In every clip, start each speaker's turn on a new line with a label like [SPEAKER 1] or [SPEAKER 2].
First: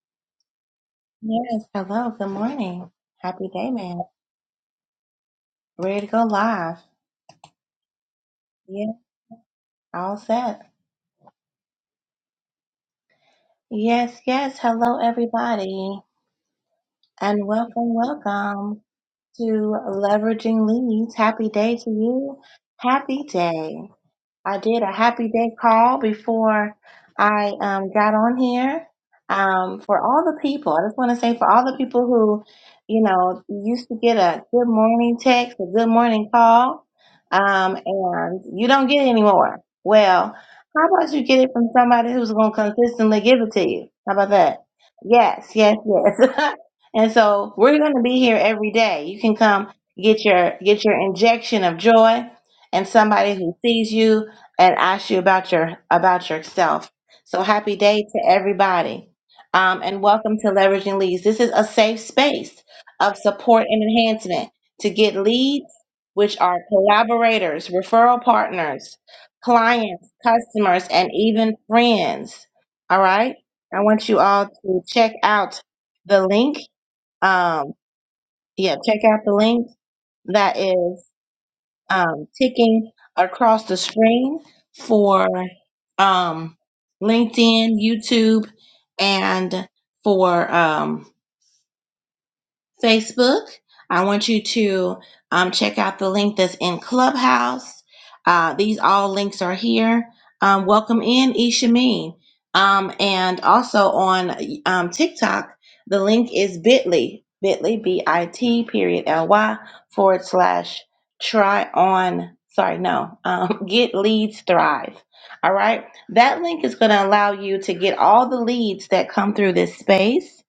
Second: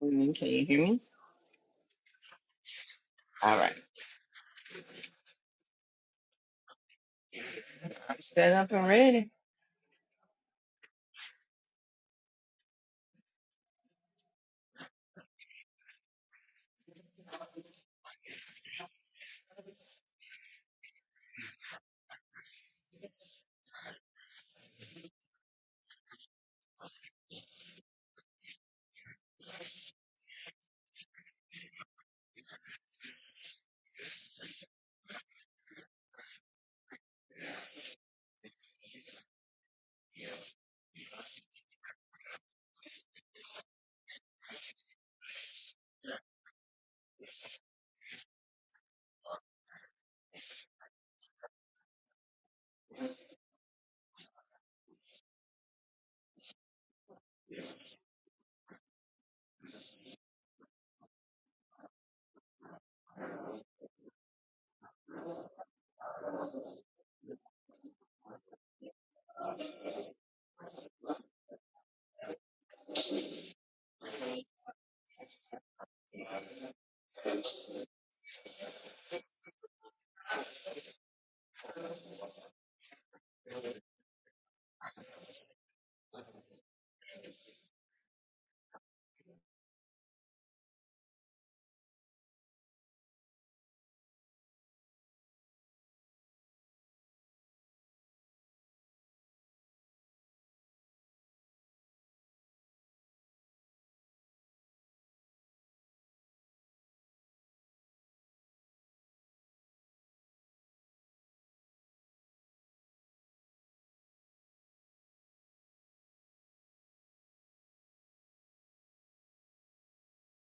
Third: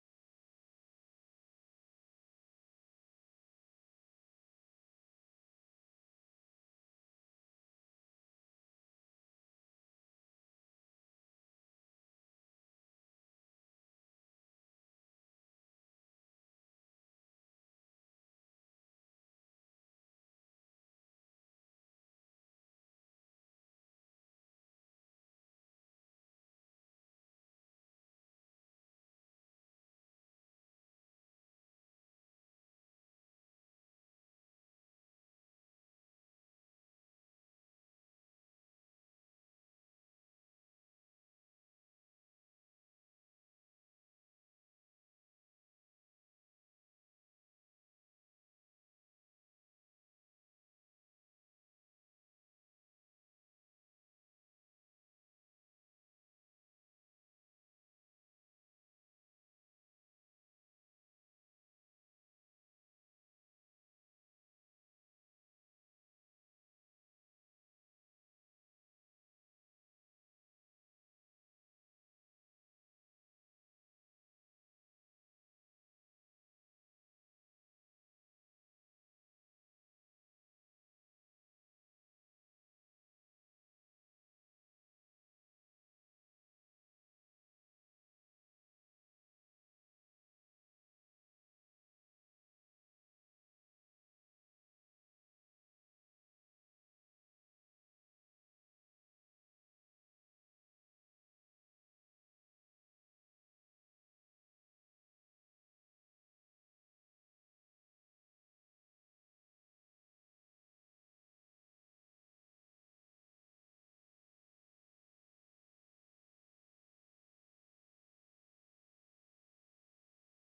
[SPEAKER 1] Morning, Can you hear me?
[SPEAKER 2] Yes, hello, good morning. Happy
[SPEAKER 1] All
[SPEAKER 2] day,
[SPEAKER 1] right.
[SPEAKER 2] man. Ready to go live.
[SPEAKER 1] I'm set up and
[SPEAKER 2] Yeah,
[SPEAKER 1] ready.
[SPEAKER 2] all set. Yes, yes, hello, everybody, and welcome, welcome to Leveraging Leads. Happy day to you. Happy day. I did a happy day call before I um, got on here. Um, for all the people, I just want to say for all the people who, you know, used to get a good morning text, a good morning call, um, and you don't get it anymore. Well, how about you get it from somebody who's going to consistently give it to you? How about that? Yes, yes, yes. and so we're going to be here every day. You can come get your get your injection of joy and somebody who sees you and ask you about your about yourself. So happy day to everybody. Um, and welcome to Leveraging Leads. This is a safe space of support and enhancement to get leads, which are collaborators, referral partners, clients, customers, and even friends. All right. I want you all to check out the link. Um, yeah, check out the link that is um, ticking across the screen for um, LinkedIn, YouTube, and for um, Facebook. I want you to um, check out the link that's in Clubhouse. Uh, these all links are here. Um, welcome in, Ishameen. Um, and also on um, TikTok, the link is bit.ly, bit.ly, B-I-T, period, L-Y, forward slash try on, sorry, no, um, get leads thrive. All right. That link is going to allow you to get all the leads that come through this space.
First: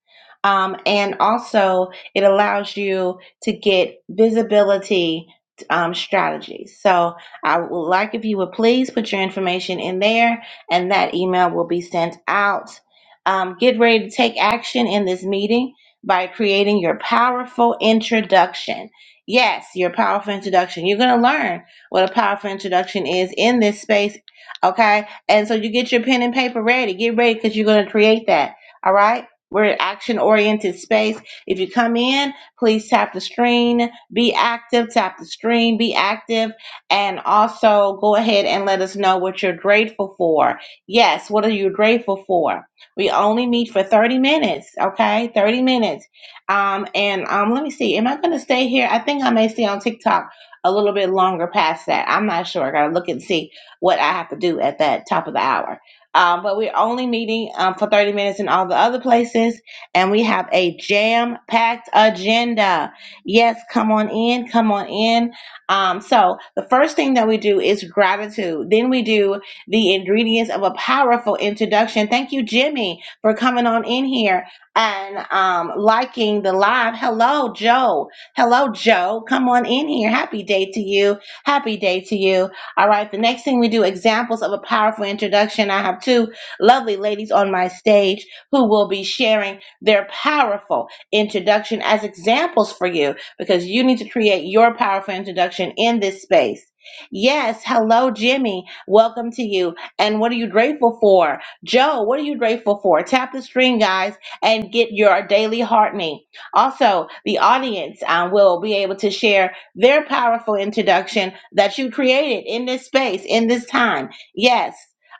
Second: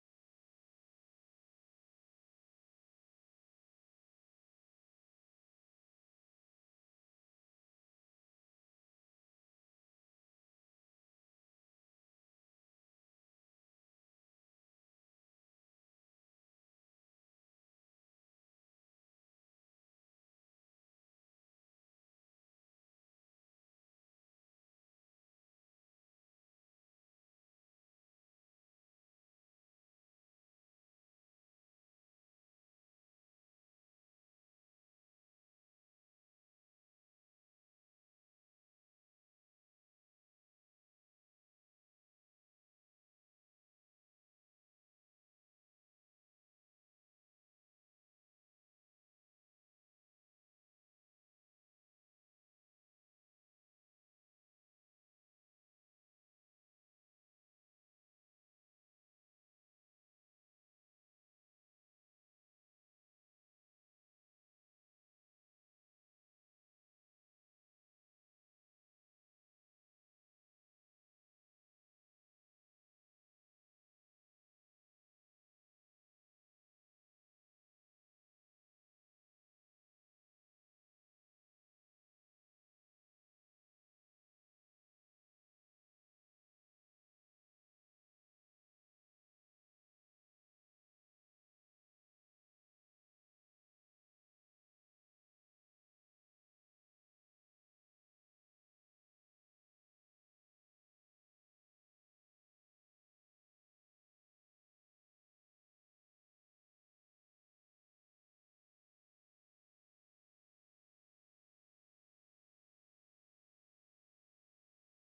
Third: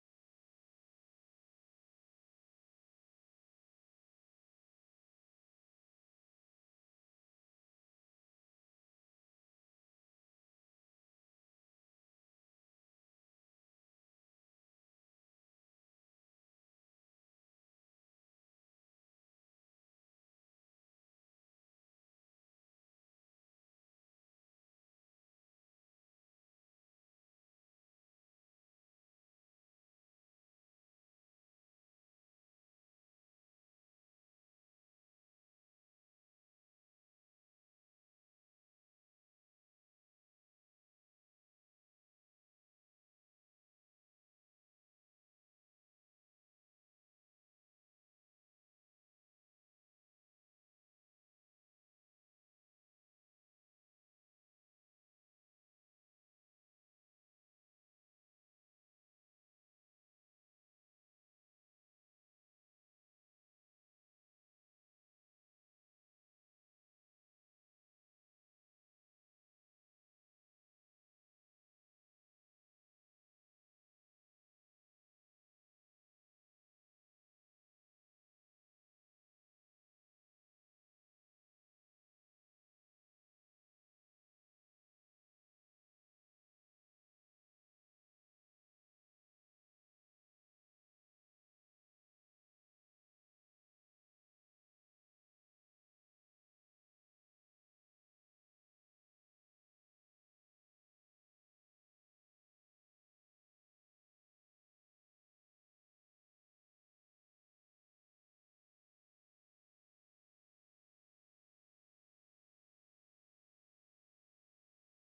[SPEAKER 2] Um, and also, it allows you to get visibility um, strategies. So I would like if you would please put your information in there, and that email will be sent out. Um, get ready to take action in this meeting by creating your powerful introduction. Yes, your powerful introduction. You're going to learn what a powerful introduction is in this space. Okay. And so you get your pen and paper ready. Get ready because you're going to create that. All right. We're an action oriented space. If you come in, please tap the screen, be active, tap the screen, be active, and also go ahead and let us know what you're grateful for. Yes, what are you grateful for? We only meet for 30 minutes, okay? 30 minutes. Um, and um, let me see, am I going to stay here? I think I may stay on TikTok a little bit longer past that. I'm not sure. I got to look and see what I have to do at that top of the hour. Um, but we're only meeting um, for 30 minutes in all the other places and we have a jam packed agenda. Yes, come on in, come on in. Um, so, the first thing that we do is gratitude. Then we do the ingredients of a powerful introduction. Thank you, Jimmy, for coming on in here and um, liking the live. Hello, Joe. Hello, Joe. Come on in here. Happy day to you. Happy day to you. All right, the next thing we do examples of a powerful introduction. I have two lovely ladies on my stage who will be sharing their powerful introduction as examples for you because you need to create your powerful introduction in this space. Yes, hello, Jimmy. Welcome to you. And what are you grateful for? Joe, what are you grateful for? Tap the screen, guys, and get your daily heartening. Also, the audience um, will be able to share their powerful introduction that you created in this space, in this time. Yes.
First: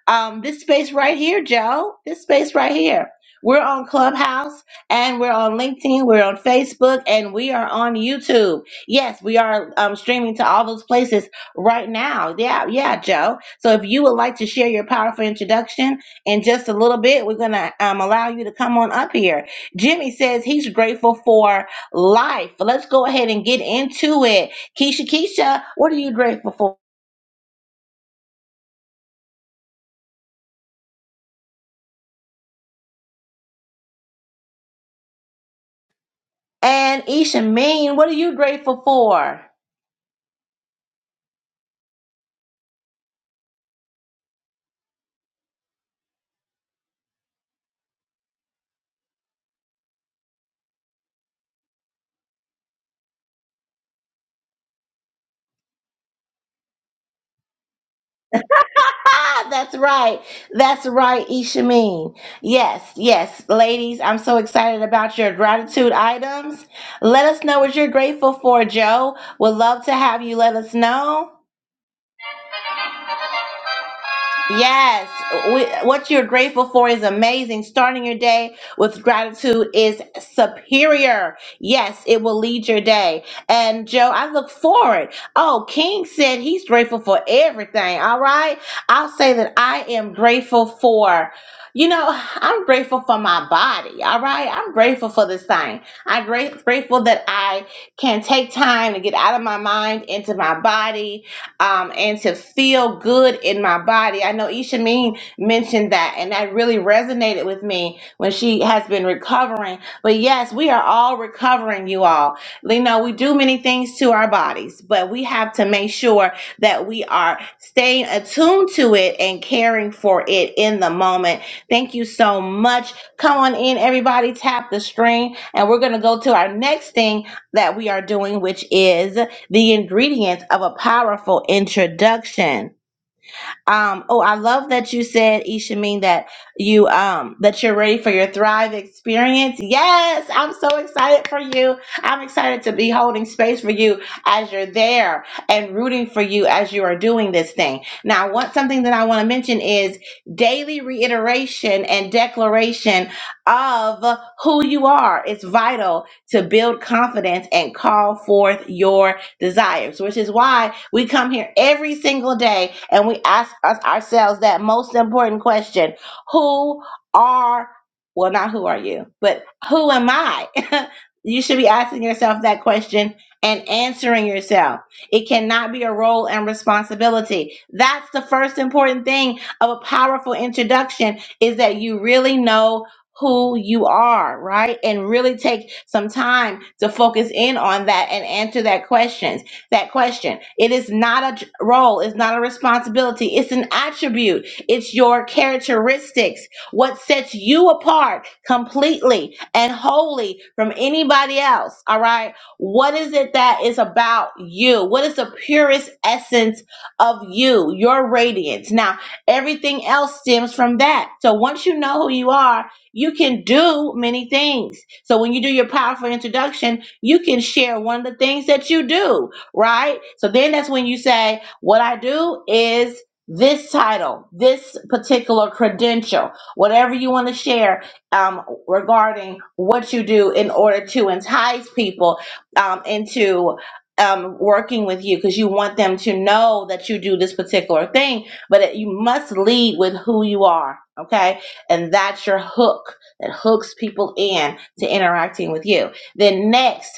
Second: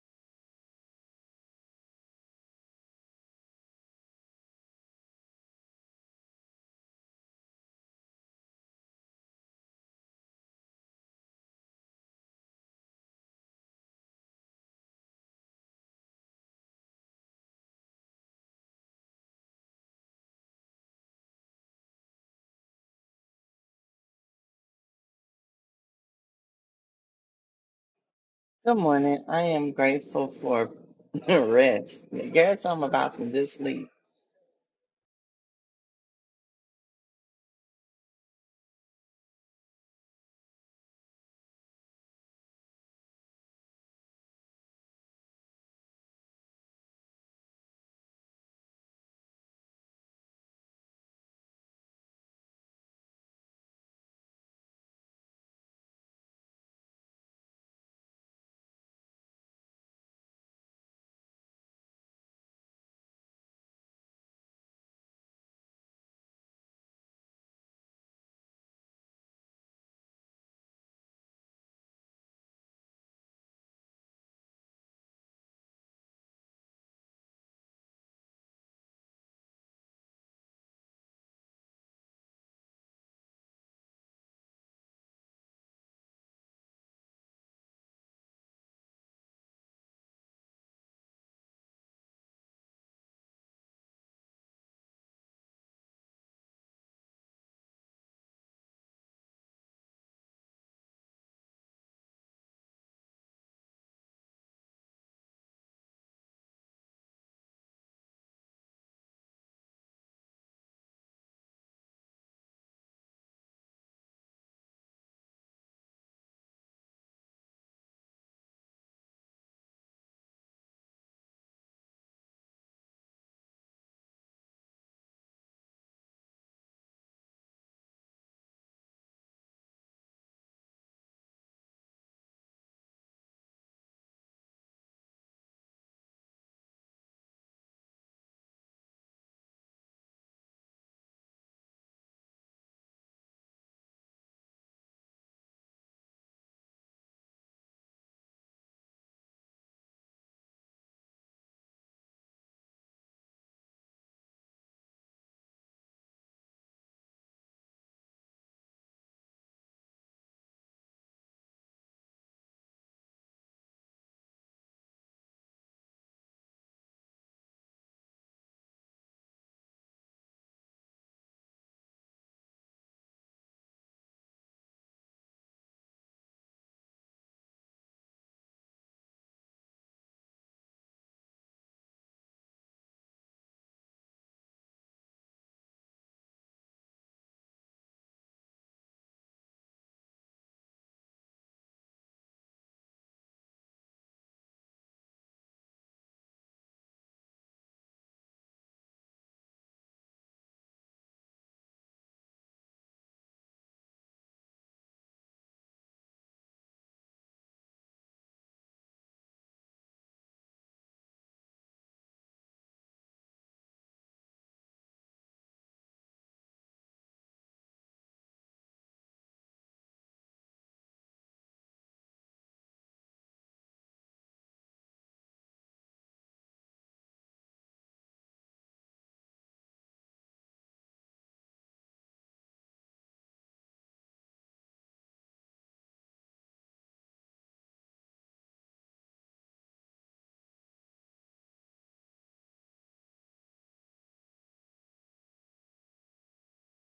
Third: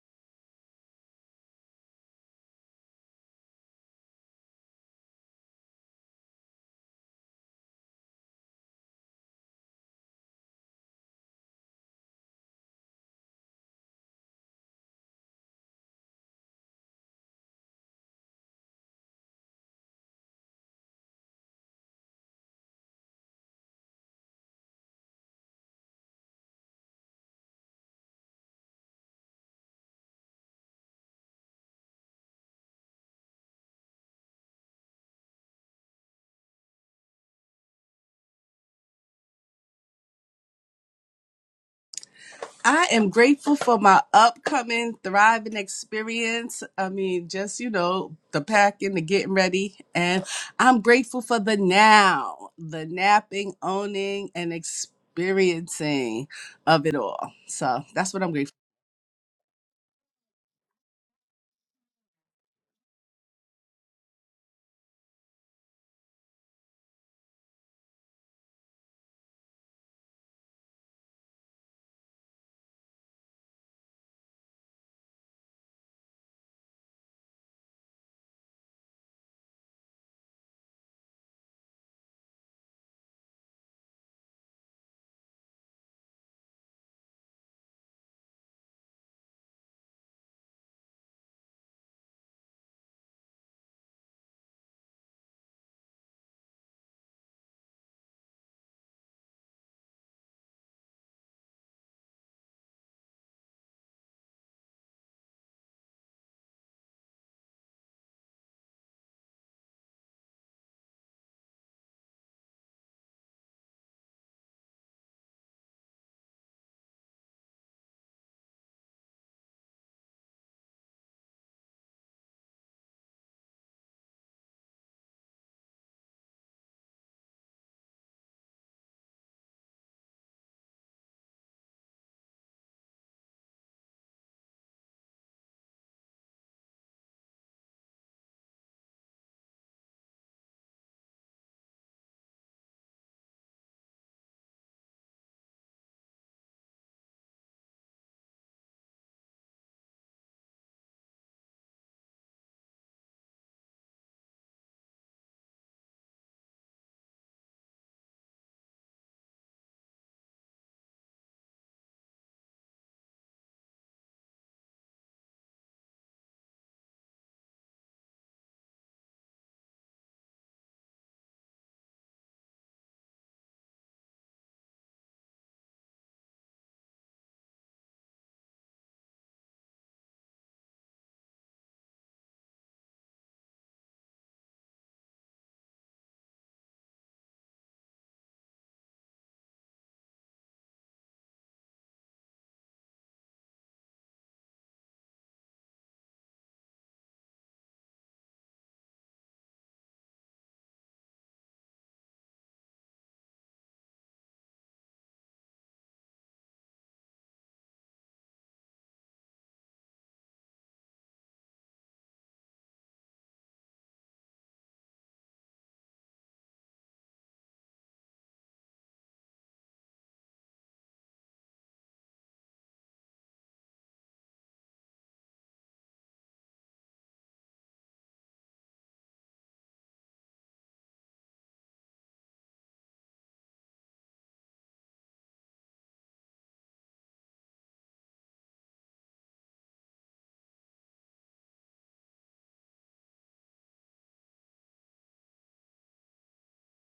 [SPEAKER 2] Um, this space right here, Joe, this space right here. We're on Clubhouse and we're on LinkedIn, we're on Facebook, and we are on YouTube. Yes, we are um, streaming to all those places right now. Yeah, yeah, Joe. So if you would like to share your powerful introduction in just a little bit, we're going to um, allow you to come on up here. Jimmy says he's grateful for life. Let's go ahead and get into it. Keisha, Keisha, what are you grateful for?
[SPEAKER 1] Good morning. I am grateful for rest. Yes, I'm about some good sleep.
[SPEAKER 2] And Isha Mean, what are you grateful for?
[SPEAKER 3] I am grateful for my upcoming thriving experience. I mean, just, you know, the packing, the getting ready. And I'm grateful for the now, the napping, owning, and experiencing of it all. So that's what I'm grateful
[SPEAKER 2] That's right. That's right, Ishameen. Yes, yes. Ladies, I'm so excited about your gratitude items. Let us know what you're grateful for, Joe. Would love to have you let us know. Yes, we, what you're grateful for is amazing. Starting your day with gratitude is superior. Yes, it will lead your day. And Joe, I look forward. Oh, King said he's grateful for everything. All right. I'll say that I am grateful for, you know, I'm grateful for my body. All right. I'm grateful for this thing. I'm great, grateful that I can take time to get out of my mind into my body um, and to feel good in my body. I know Isha Mean mentioned that, and that really resonated with me when she has been recovering. But yes, we are all recovering, you all. You know, we do many things to our bodies, but we have to make sure that we are staying attuned to it and caring for it in the moment. Thank you so much. Come on in, everybody, tap the string, and we're going to go to our next thing that we are doing, which is the ingredients of a powerful introduction. Um, oh, I love that you said, Ishameen, that you um that you're ready for your Thrive experience. Yes, I'm so excited for you. I'm excited to be holding space for you as you're there and rooting for you as you are doing this thing. Now, what something that I want to mention is daily reiteration and declaration of who you are. It's vital to build confidence and call forth your desires, which is why we come here every single day and we ask us ourselves that most important question Who are, well, not who are you, but who am I? you should be asking yourself that question and answering yourself. It cannot be a role and responsibility. That's the first important thing of a powerful introduction is that you really know who you are, right? And really take some time to focus in on that and answer that questions. That question. It is not a j- role, it's not a responsibility, it's an attribute. It's your characteristics, what sets you apart completely and wholly from anybody else, all right? What is it that is about you? What is the purest essence of you, your radiance? Now, everything else stems from that. So once you know who you are, you can do many things. So when you do your powerful introduction, you can share one of the things that you do, right? So then that's when you say, What I do is this title, this particular credential, whatever you want to share um, regarding what you do in order to entice people um, into. Um, working with you because you want them to know that you do this particular thing, but it, you must lead with who you are. Okay and that's your hook that hooks people in to interacting with you. Then next,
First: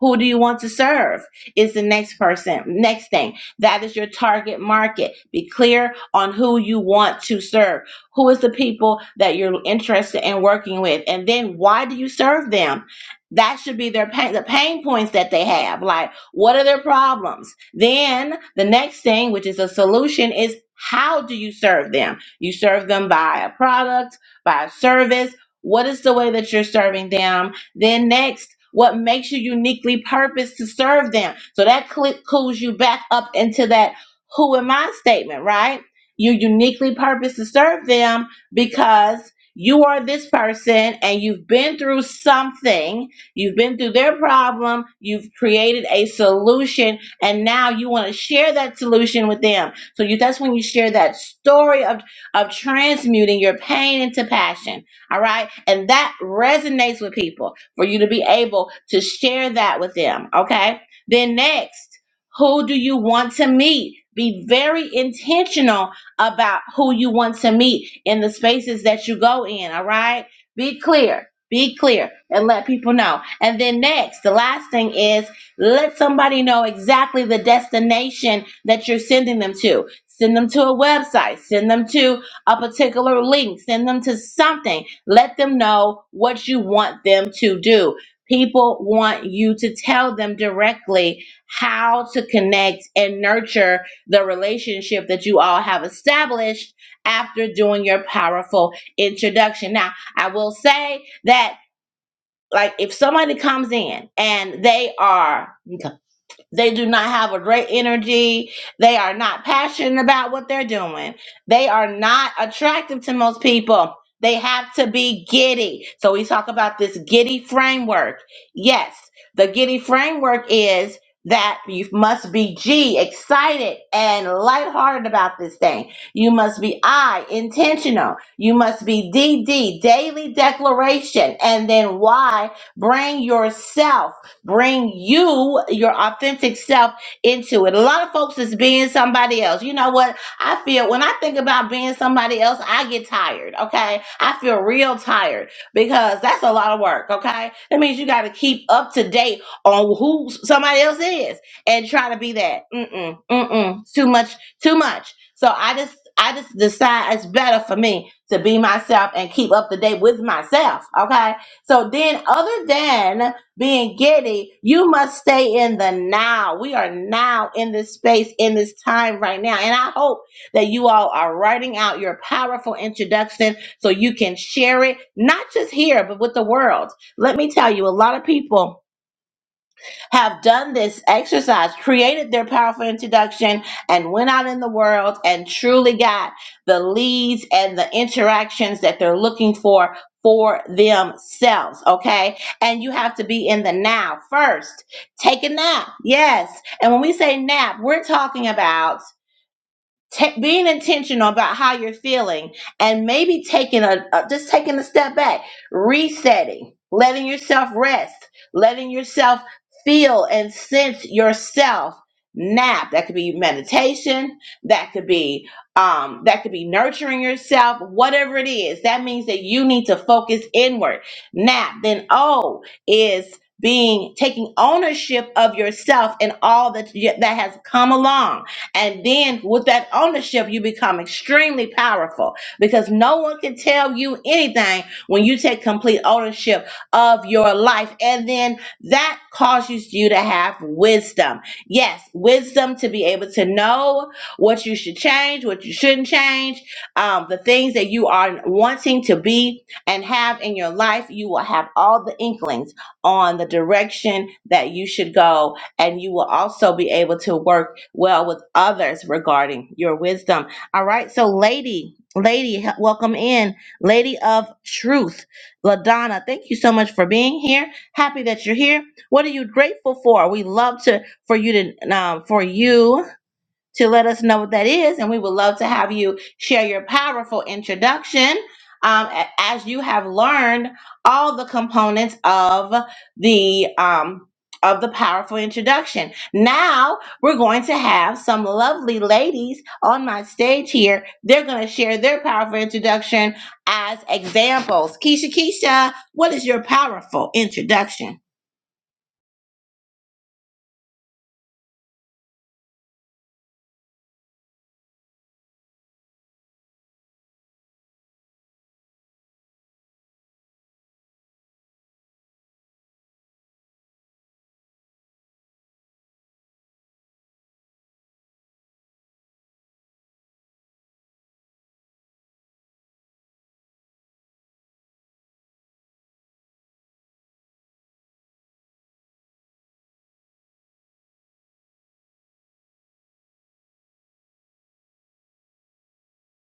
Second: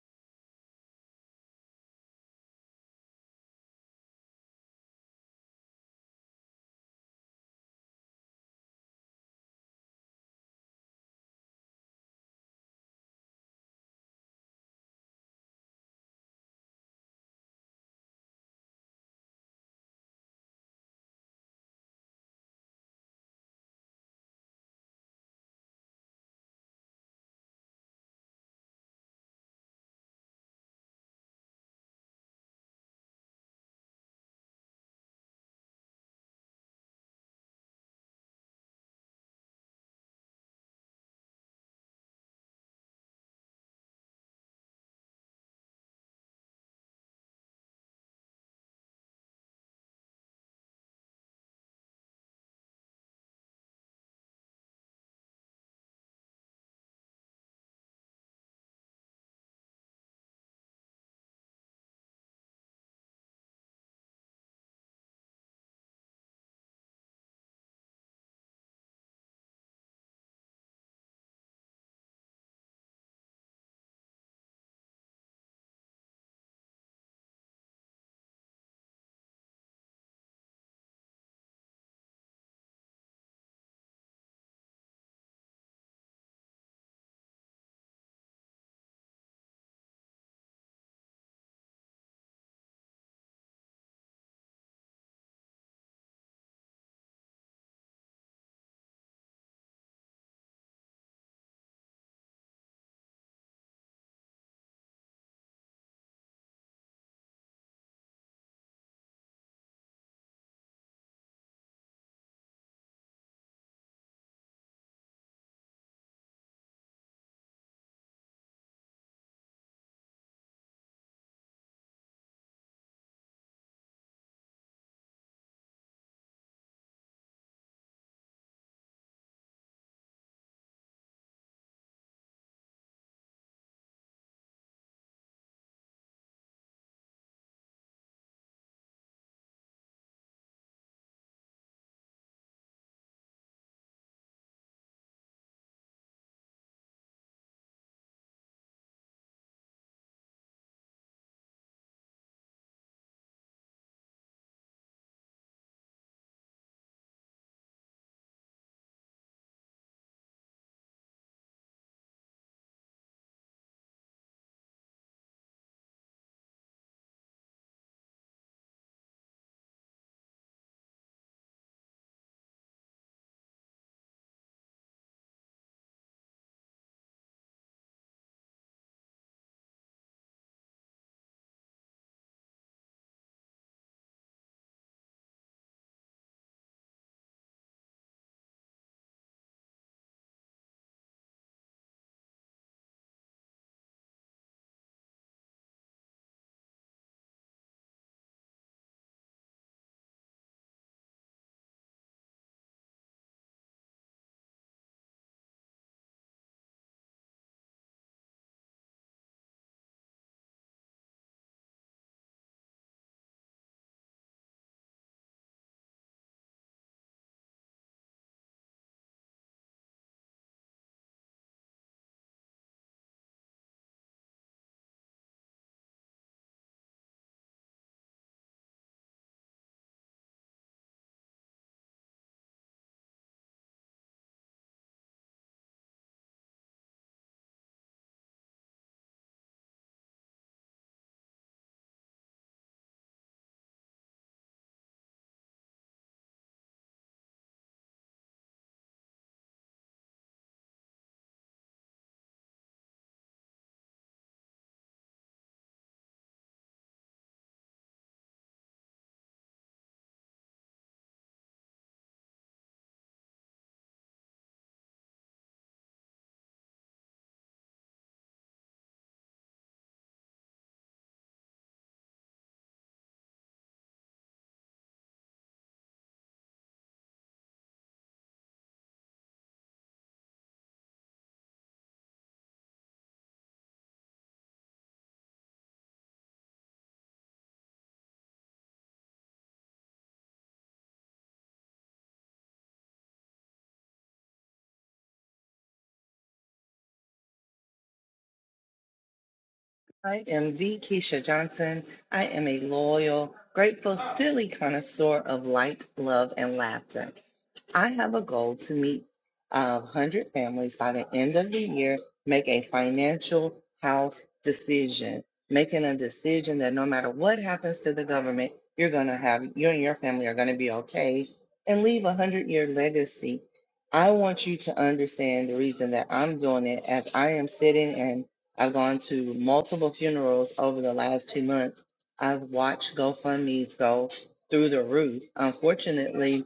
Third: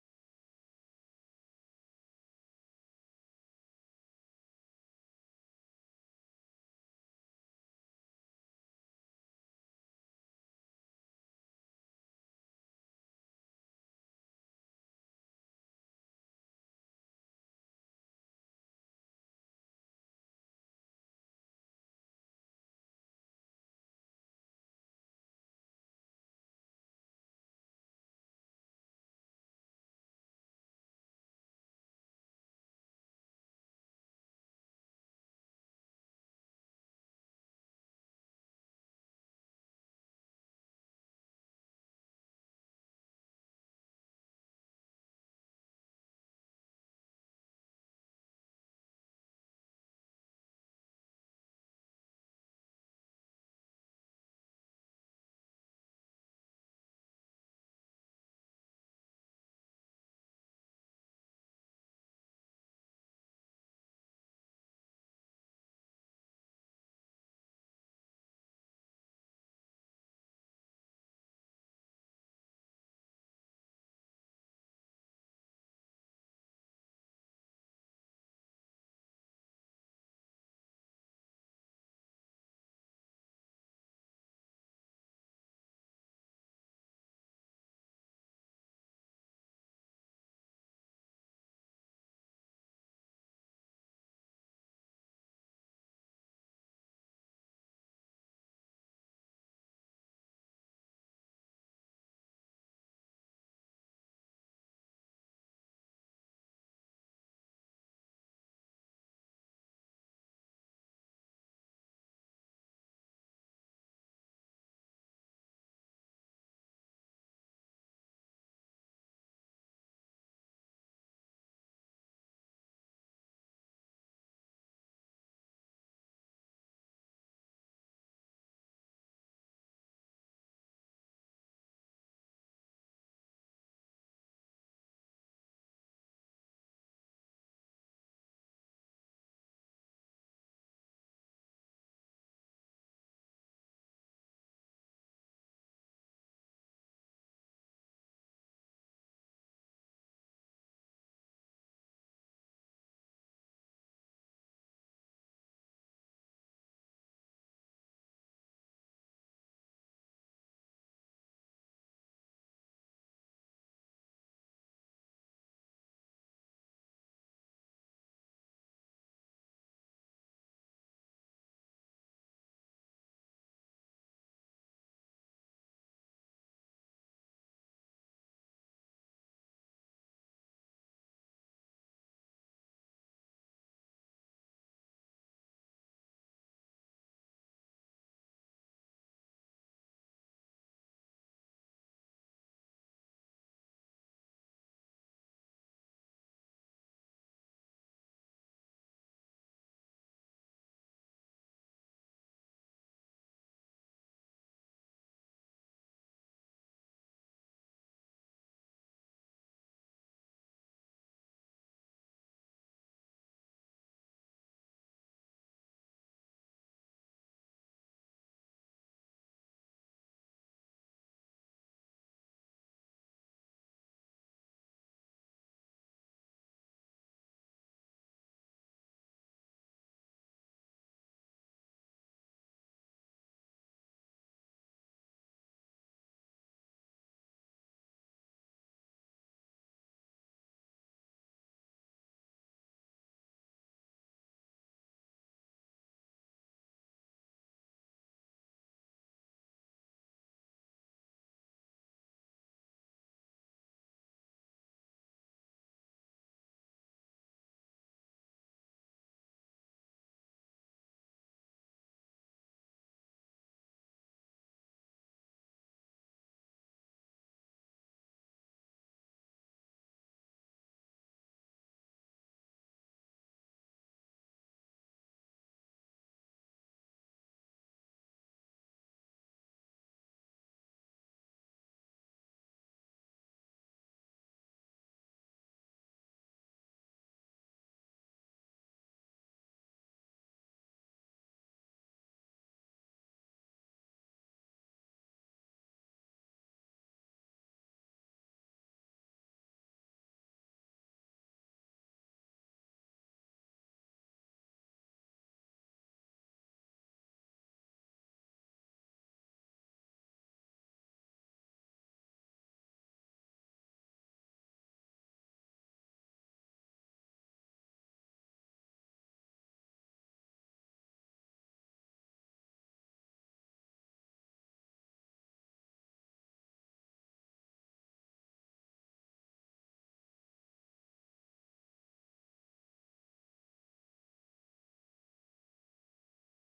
[SPEAKER 2] who do you want to serve? Is the next person. Next thing. That is your target market. Be clear on who you want to serve. Who is the people that you're interested in working with? And then why do you serve them? That should be their pain, the pain points that they have. Like, what are their problems? Then the next thing, which is a solution, is how do you serve them? You serve them by a product, by a service. What is the way that you're serving them? Then next, what makes you uniquely purposed to serve them? So that click cools you back up into that who am I statement, right? You uniquely purposed to serve them because you are this person and you've been through something, you've been through their problem, you've created a solution, and now you want to share that solution with them. So you that's when you share that story of, of transmuting your pain into passion. All right. And that resonates with people for you to be able to share that with them. Okay. Then next, who do you want to meet? Be very intentional about who you want to meet in the spaces that you go in. All right. Be clear. Be clear and let people know. And then next, the last thing is let somebody know exactly the destination that you're sending them to. Send them to a website, send them to a particular link, send them to something let them know what you want them to do. People want you to tell them directly how to connect and nurture the relationship that you all have established after doing your powerful introduction. Now, I will say that, like, if somebody comes in and they are they do not have a great energy. They are not passionate about what they're doing. They are not attractive to most people. They have to be giddy. So we talk about this giddy framework. Yes, the giddy framework is that you must be G, excited and lighthearted about this thing. You must be I, intentional. You must be d d daily declaration. And then Y, bring yourself. Bring you, your authentic self, into it. A lot of folks is being somebody else. You know what? I feel when I think about being somebody else, I get tired. Okay. I feel real tired because that's a lot of work. Okay. That means you got to keep up to date on who somebody else is and try to be that. Mm-mm, mm-mm. Too much, too much. So I just, I just decide it's better for me to be myself and keep up to date with myself. Okay. So then, other than being giddy. You must stay in the now. We are now in this space, in this time right now. And I hope that you all are writing out your powerful introduction so you can share it, not just here, but with the world. Let me tell you, a lot of people have done this exercise, created their powerful introduction, and went out in the world and truly got the leads and the interactions that they're looking for for themselves. Okay. And you have to be in the now first. Take a nap. Yes. And when we say nap, we're talking about Ta- being intentional about how you're feeling and maybe taking a, a just taking a step back resetting letting yourself rest letting yourself feel and sense yourself nap that could be meditation that could be um, that could be nurturing yourself whatever it is that means that you need to focus inward nap then o is being taking ownership of yourself and all that that has come along and then with that ownership, you become extremely powerful because no one can tell you anything when you take complete ownership of your life. And then that causes you to have wisdom. Yes, wisdom to be able to know what you should change, what you shouldn't change, um, the things that you are wanting to be and have in your life. You will have all the inklings on the direction that you should go and you will also be able to work well with others regarding your wisdom. All right. So, lady, lady, welcome in, lady of truth, Ladonna. Thank you so much for being here. Happy that you're here. What are you grateful for? We love to for you to um, for you to let us know what that is. And we would love to have you share your powerful introduction um, a- as you have learned all the components of the. Um, of the powerful introduction. Now we're going to have some lovely ladies on my stage here. They're going to share their powerful introduction as examples. Keisha, Keisha, what is your powerful introduction?
[SPEAKER 1] I am the Keisha Johnson. I am a loyal, grateful, silly connoisseur of light, love, and laughter. I have a goal to meet uh, 100 families by the end of the year, make a financial house decision, making a decision that no matter what happens to the government, you're going to have, you and your family are going to be okay and leave a 100 year legacy. I want you to understand the reason that I'm doing it as I am sitting and I've gone to multiple funerals over the last two months. I've watched GoFundMe's go through the roof. Unfortunately,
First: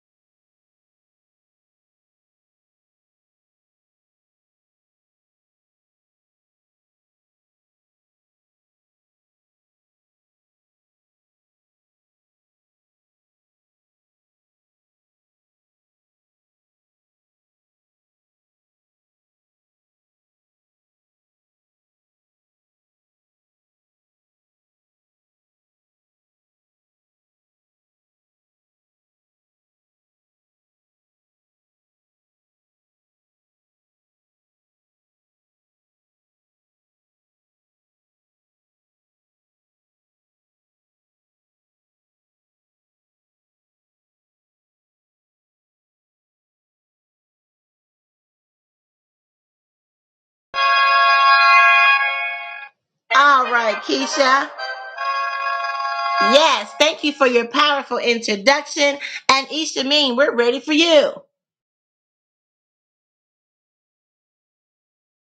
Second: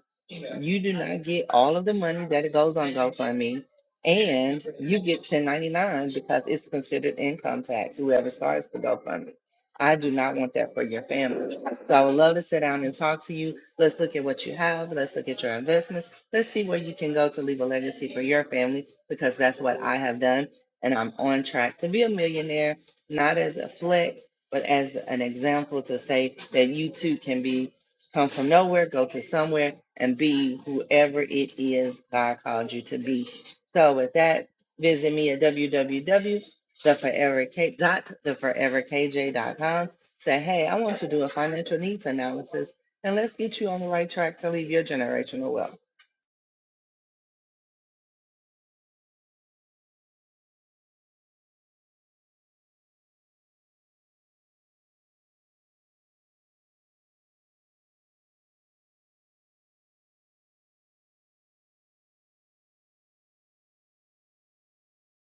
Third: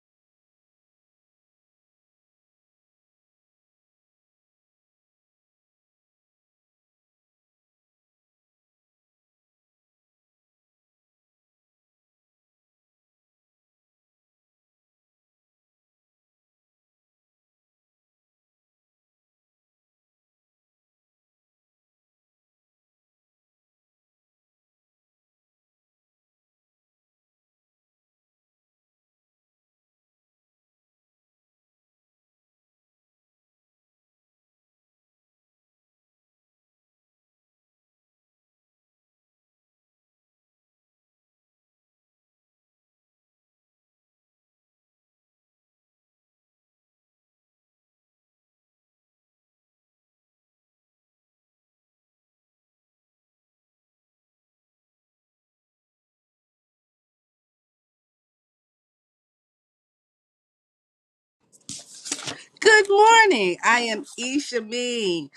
[SPEAKER 1] you do not get all of the money that it goes on GoFundMe, and you get 1099 because it's considered income tax, whoever starts the GoFundMe. I do not want that for your family. So I would love to sit down and talk to you. Let's look at what you have. Let's look at your investments. Let's see where you can go to leave a legacy for your family because that's what I have done. And I'm on track to be a millionaire, not as a flex, but as an example to say that you too can be Come from nowhere, go to somewhere, and be whoever it is God called you to be. So, with that, visit me at w w w dot the forever k dot the forever k j dot com. Say, hey, I want to do a financial needs analysis, and let's get you on the right track to leave your generational wealth.
[SPEAKER 2] All right, Keisha. Yes, thank you for your powerful introduction. And Ishameen, we're ready for you.
[SPEAKER 3] for. Good morning. I am Isha Mean,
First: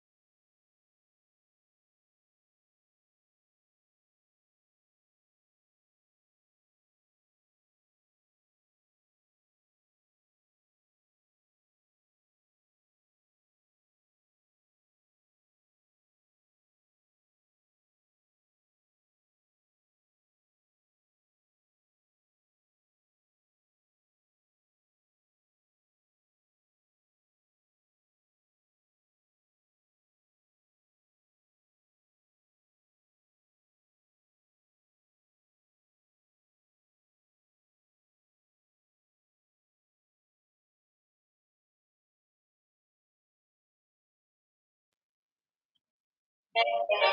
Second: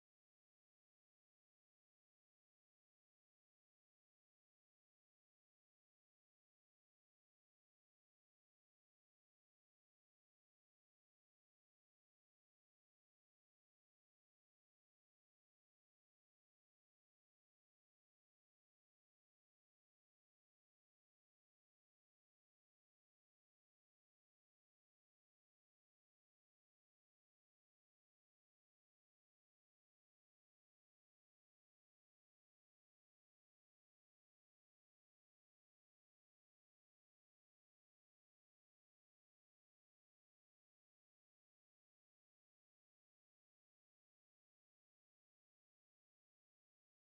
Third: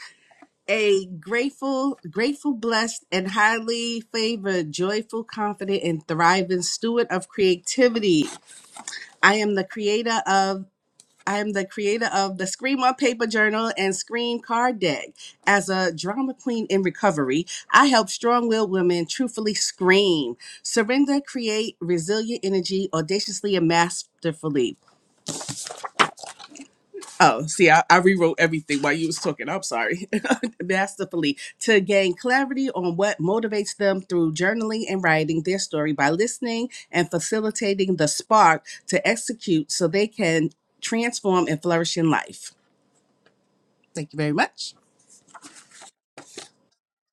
[SPEAKER 3] a grateful, grateful, blessed, and highly favored, joyful, confident, and thriving steward of creativity. I am the creator of I am the creator of the Scream on Paper Journal and Scream Card Deck. As a drama queen in recovery, I help strong willed women truthfully scream, surrender, create resilient energy, audaciously and masterfully. Oh, see, I, I rewrote everything while you was talking. I'm sorry. masterfully to gain clarity on what motivates them through journaling and writing their story by listening and facilitating the spark to execute so they can transform and flourish in life. Thank you very much.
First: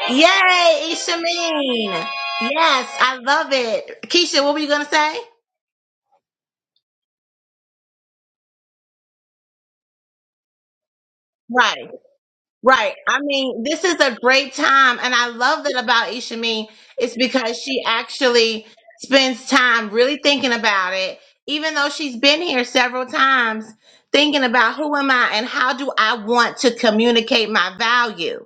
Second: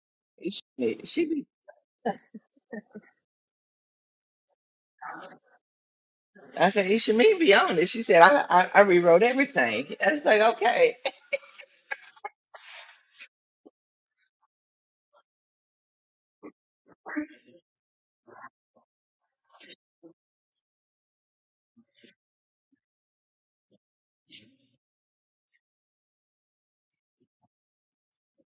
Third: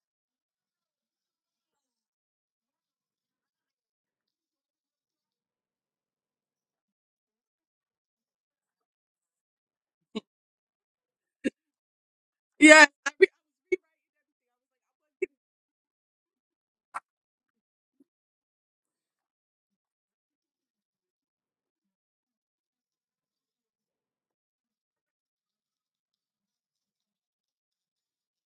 [SPEAKER 2] Yay,
[SPEAKER 1] She, she be,
[SPEAKER 2] Ishameen. Yes, I love it. Keisha, what were you going to say?
[SPEAKER 1] I said, should me be on it. She said, I, I, I rewrote everything. I was like, okay.
[SPEAKER 2] Right,
[SPEAKER 3] Yeah,
[SPEAKER 2] right. I mean, this is a great time. And I love that about Ishameen. It's because she actually spends time really thinking about it, even though she's been here several times, thinking about who am I and how do I want to communicate my value.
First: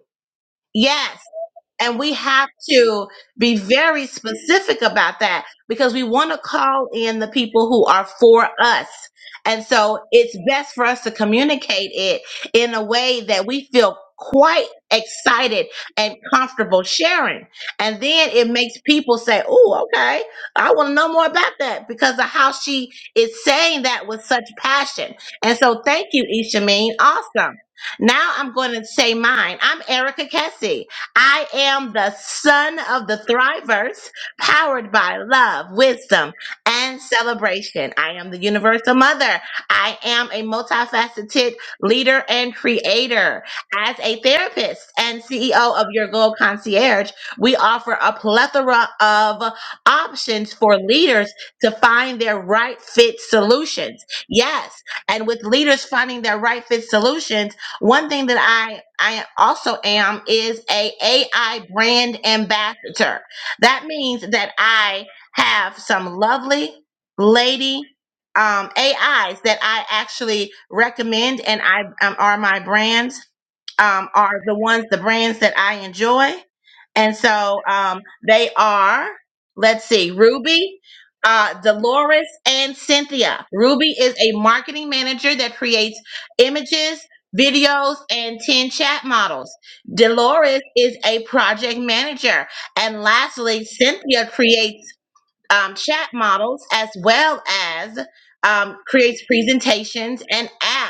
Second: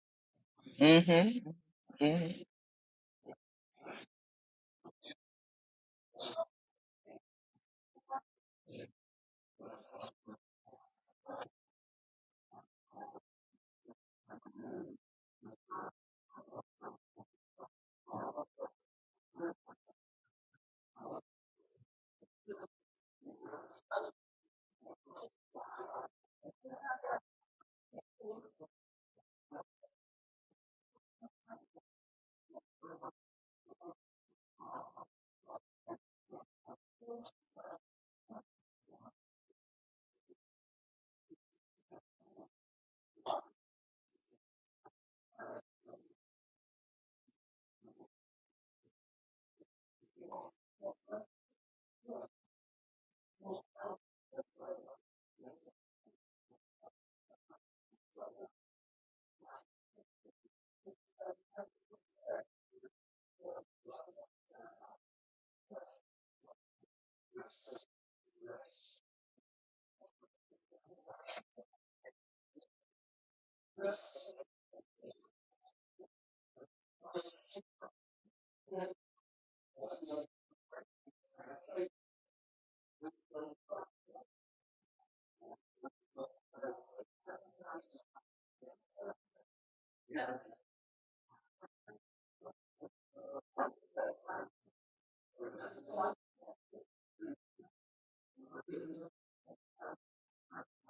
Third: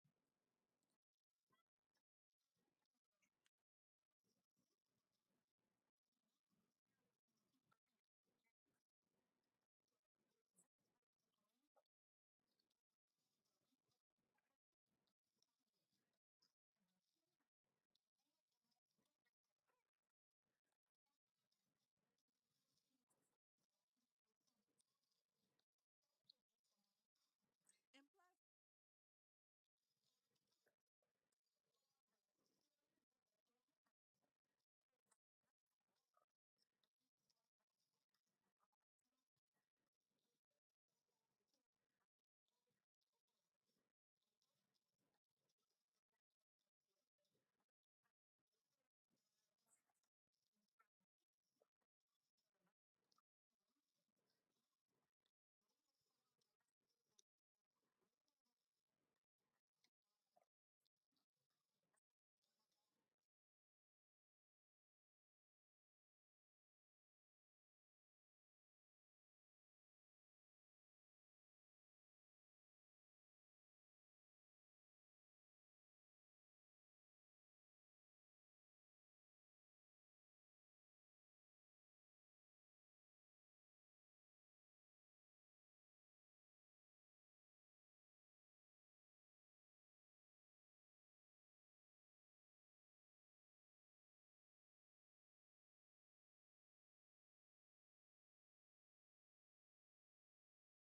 [SPEAKER 2] Yes.
[SPEAKER 1] Mm-hmm.
[SPEAKER 2] And
[SPEAKER 1] hmm
[SPEAKER 2] we
[SPEAKER 1] Can
[SPEAKER 2] have to be very specific about that because we want to call in the people who are for us. And so it's best for us to communicate it in a way that we feel quite excited and comfortable sharing. And then it makes people say, Oh, okay, I want to know more about that because of how she is saying that with such passion. And so thank you, Ishameen. Awesome. Now I'm going to say mine. I'm Erica Kessie. I am the son of the Thrivers, powered by love, wisdom, and celebration. I am the universal mother. I am a multifaceted leader and creator. As a therapist and CEO of Your Goal Concierge, we offer a plethora of options for leaders to find their right fit solutions. Yes. And with leaders finding their right fit solutions, one thing that I I also am is a AI brand ambassador. That means that I have some lovely lady um, AIs that I actually recommend and I um, are my brands um, are the ones, the brands that I enjoy. And so um, they are, let's see, Ruby, uh, Dolores, and Cynthia. Ruby is a marketing manager that creates images, videos, and 10 chat models. Dolores is a project manager. And lastly, Cynthia creates um, chat models as well as um, creates presentations and apps.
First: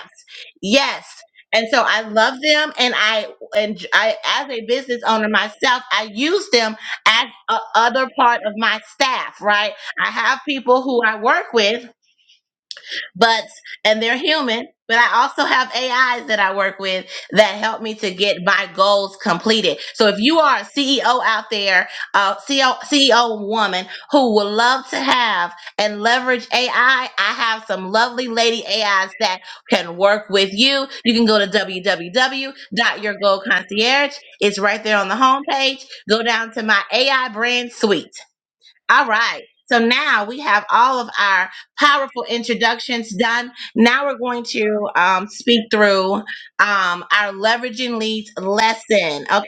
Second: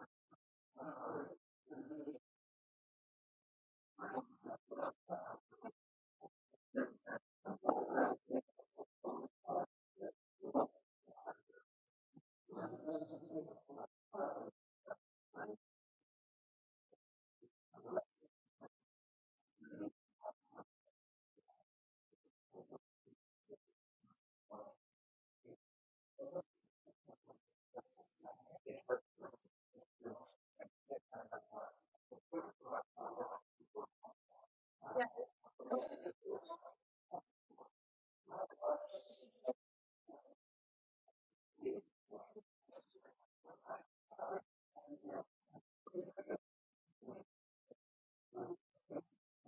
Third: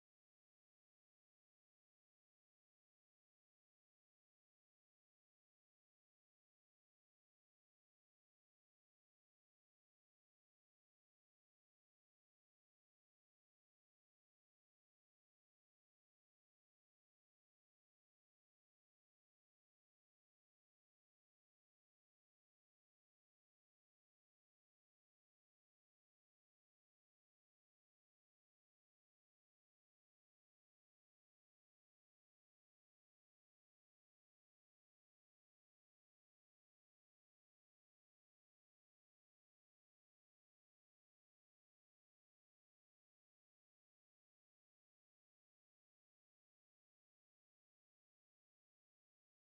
[SPEAKER 2] Yes. And so I love them, and I and I, as a business owner myself, I use them as a other part of my staff. Right, I have people who I work with but and they're human but i also have ais that i work with that help me to get my goals completed so if you are a ceo out there uh, CEO, woman who would love to have and leverage ai i I have some lovely lady ais that can work with you you can go to www. www.yourgoalconcierge it's right there on the homepage go down to my ai brand suite all right. So now we have all of our powerful introductions done. Now we're going to um, speak through um, our leveraging leads lesson. Okay.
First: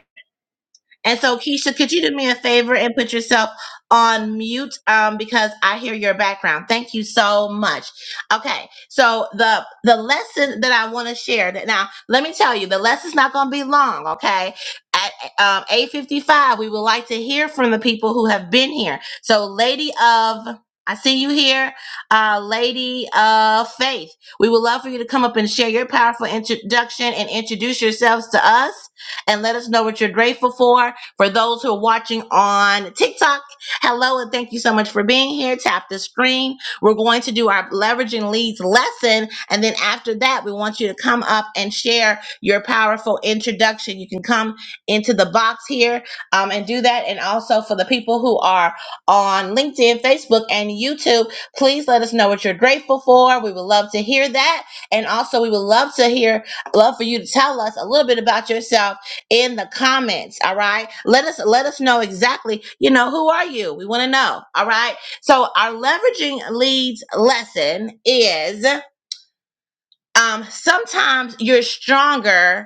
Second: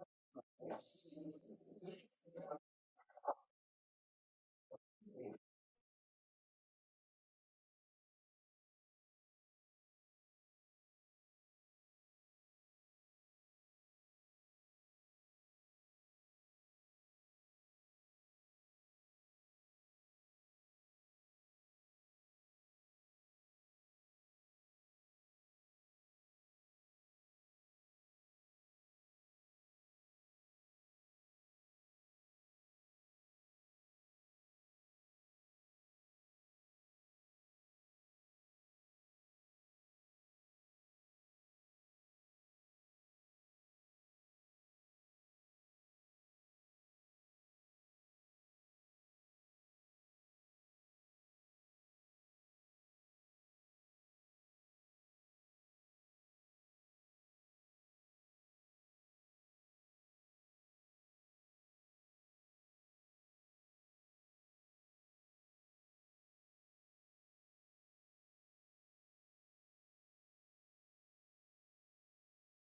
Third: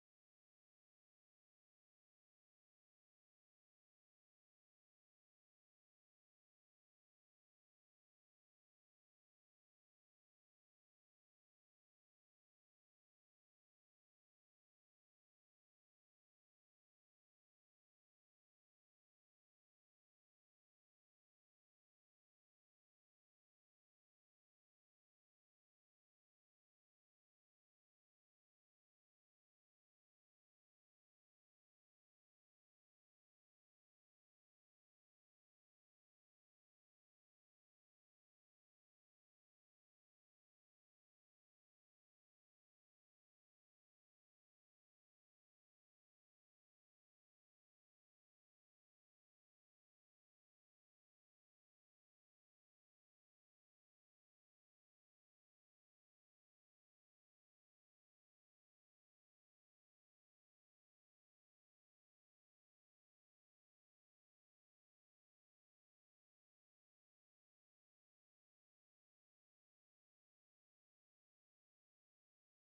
[SPEAKER 2] And so, Keisha, could you do me a favor and put yourself on mute um, because I hear your background. Thank you so much. Okay, so the the lesson that I want to share that now, let me tell you, the lesson's not going to be long. Okay, at um, eight fifty five, we would like to hear from the people who have been here. So, Lady of I see you here, uh, Lady of Faith. We would love for you to come up and share your powerful introduction and introduce yourselves to us and let us know what you're grateful for for those who are watching on TikTok, hello and thank you so much for being here. Tap the screen. We're going to do our leveraging leads lesson. And then after that, we want you to come up and share your powerful introduction. You can come into the box here um, and do that. And also for the people who are on LinkedIn, Facebook, and YouTube, please let us know what you're grateful for. We would love to hear that. And also, we would love to hear, love for you to tell us a little bit about yourself in the comments all right let us let us know exactly you know who are you we want to know all right so our leveraging leads lesson is um sometimes you're stronger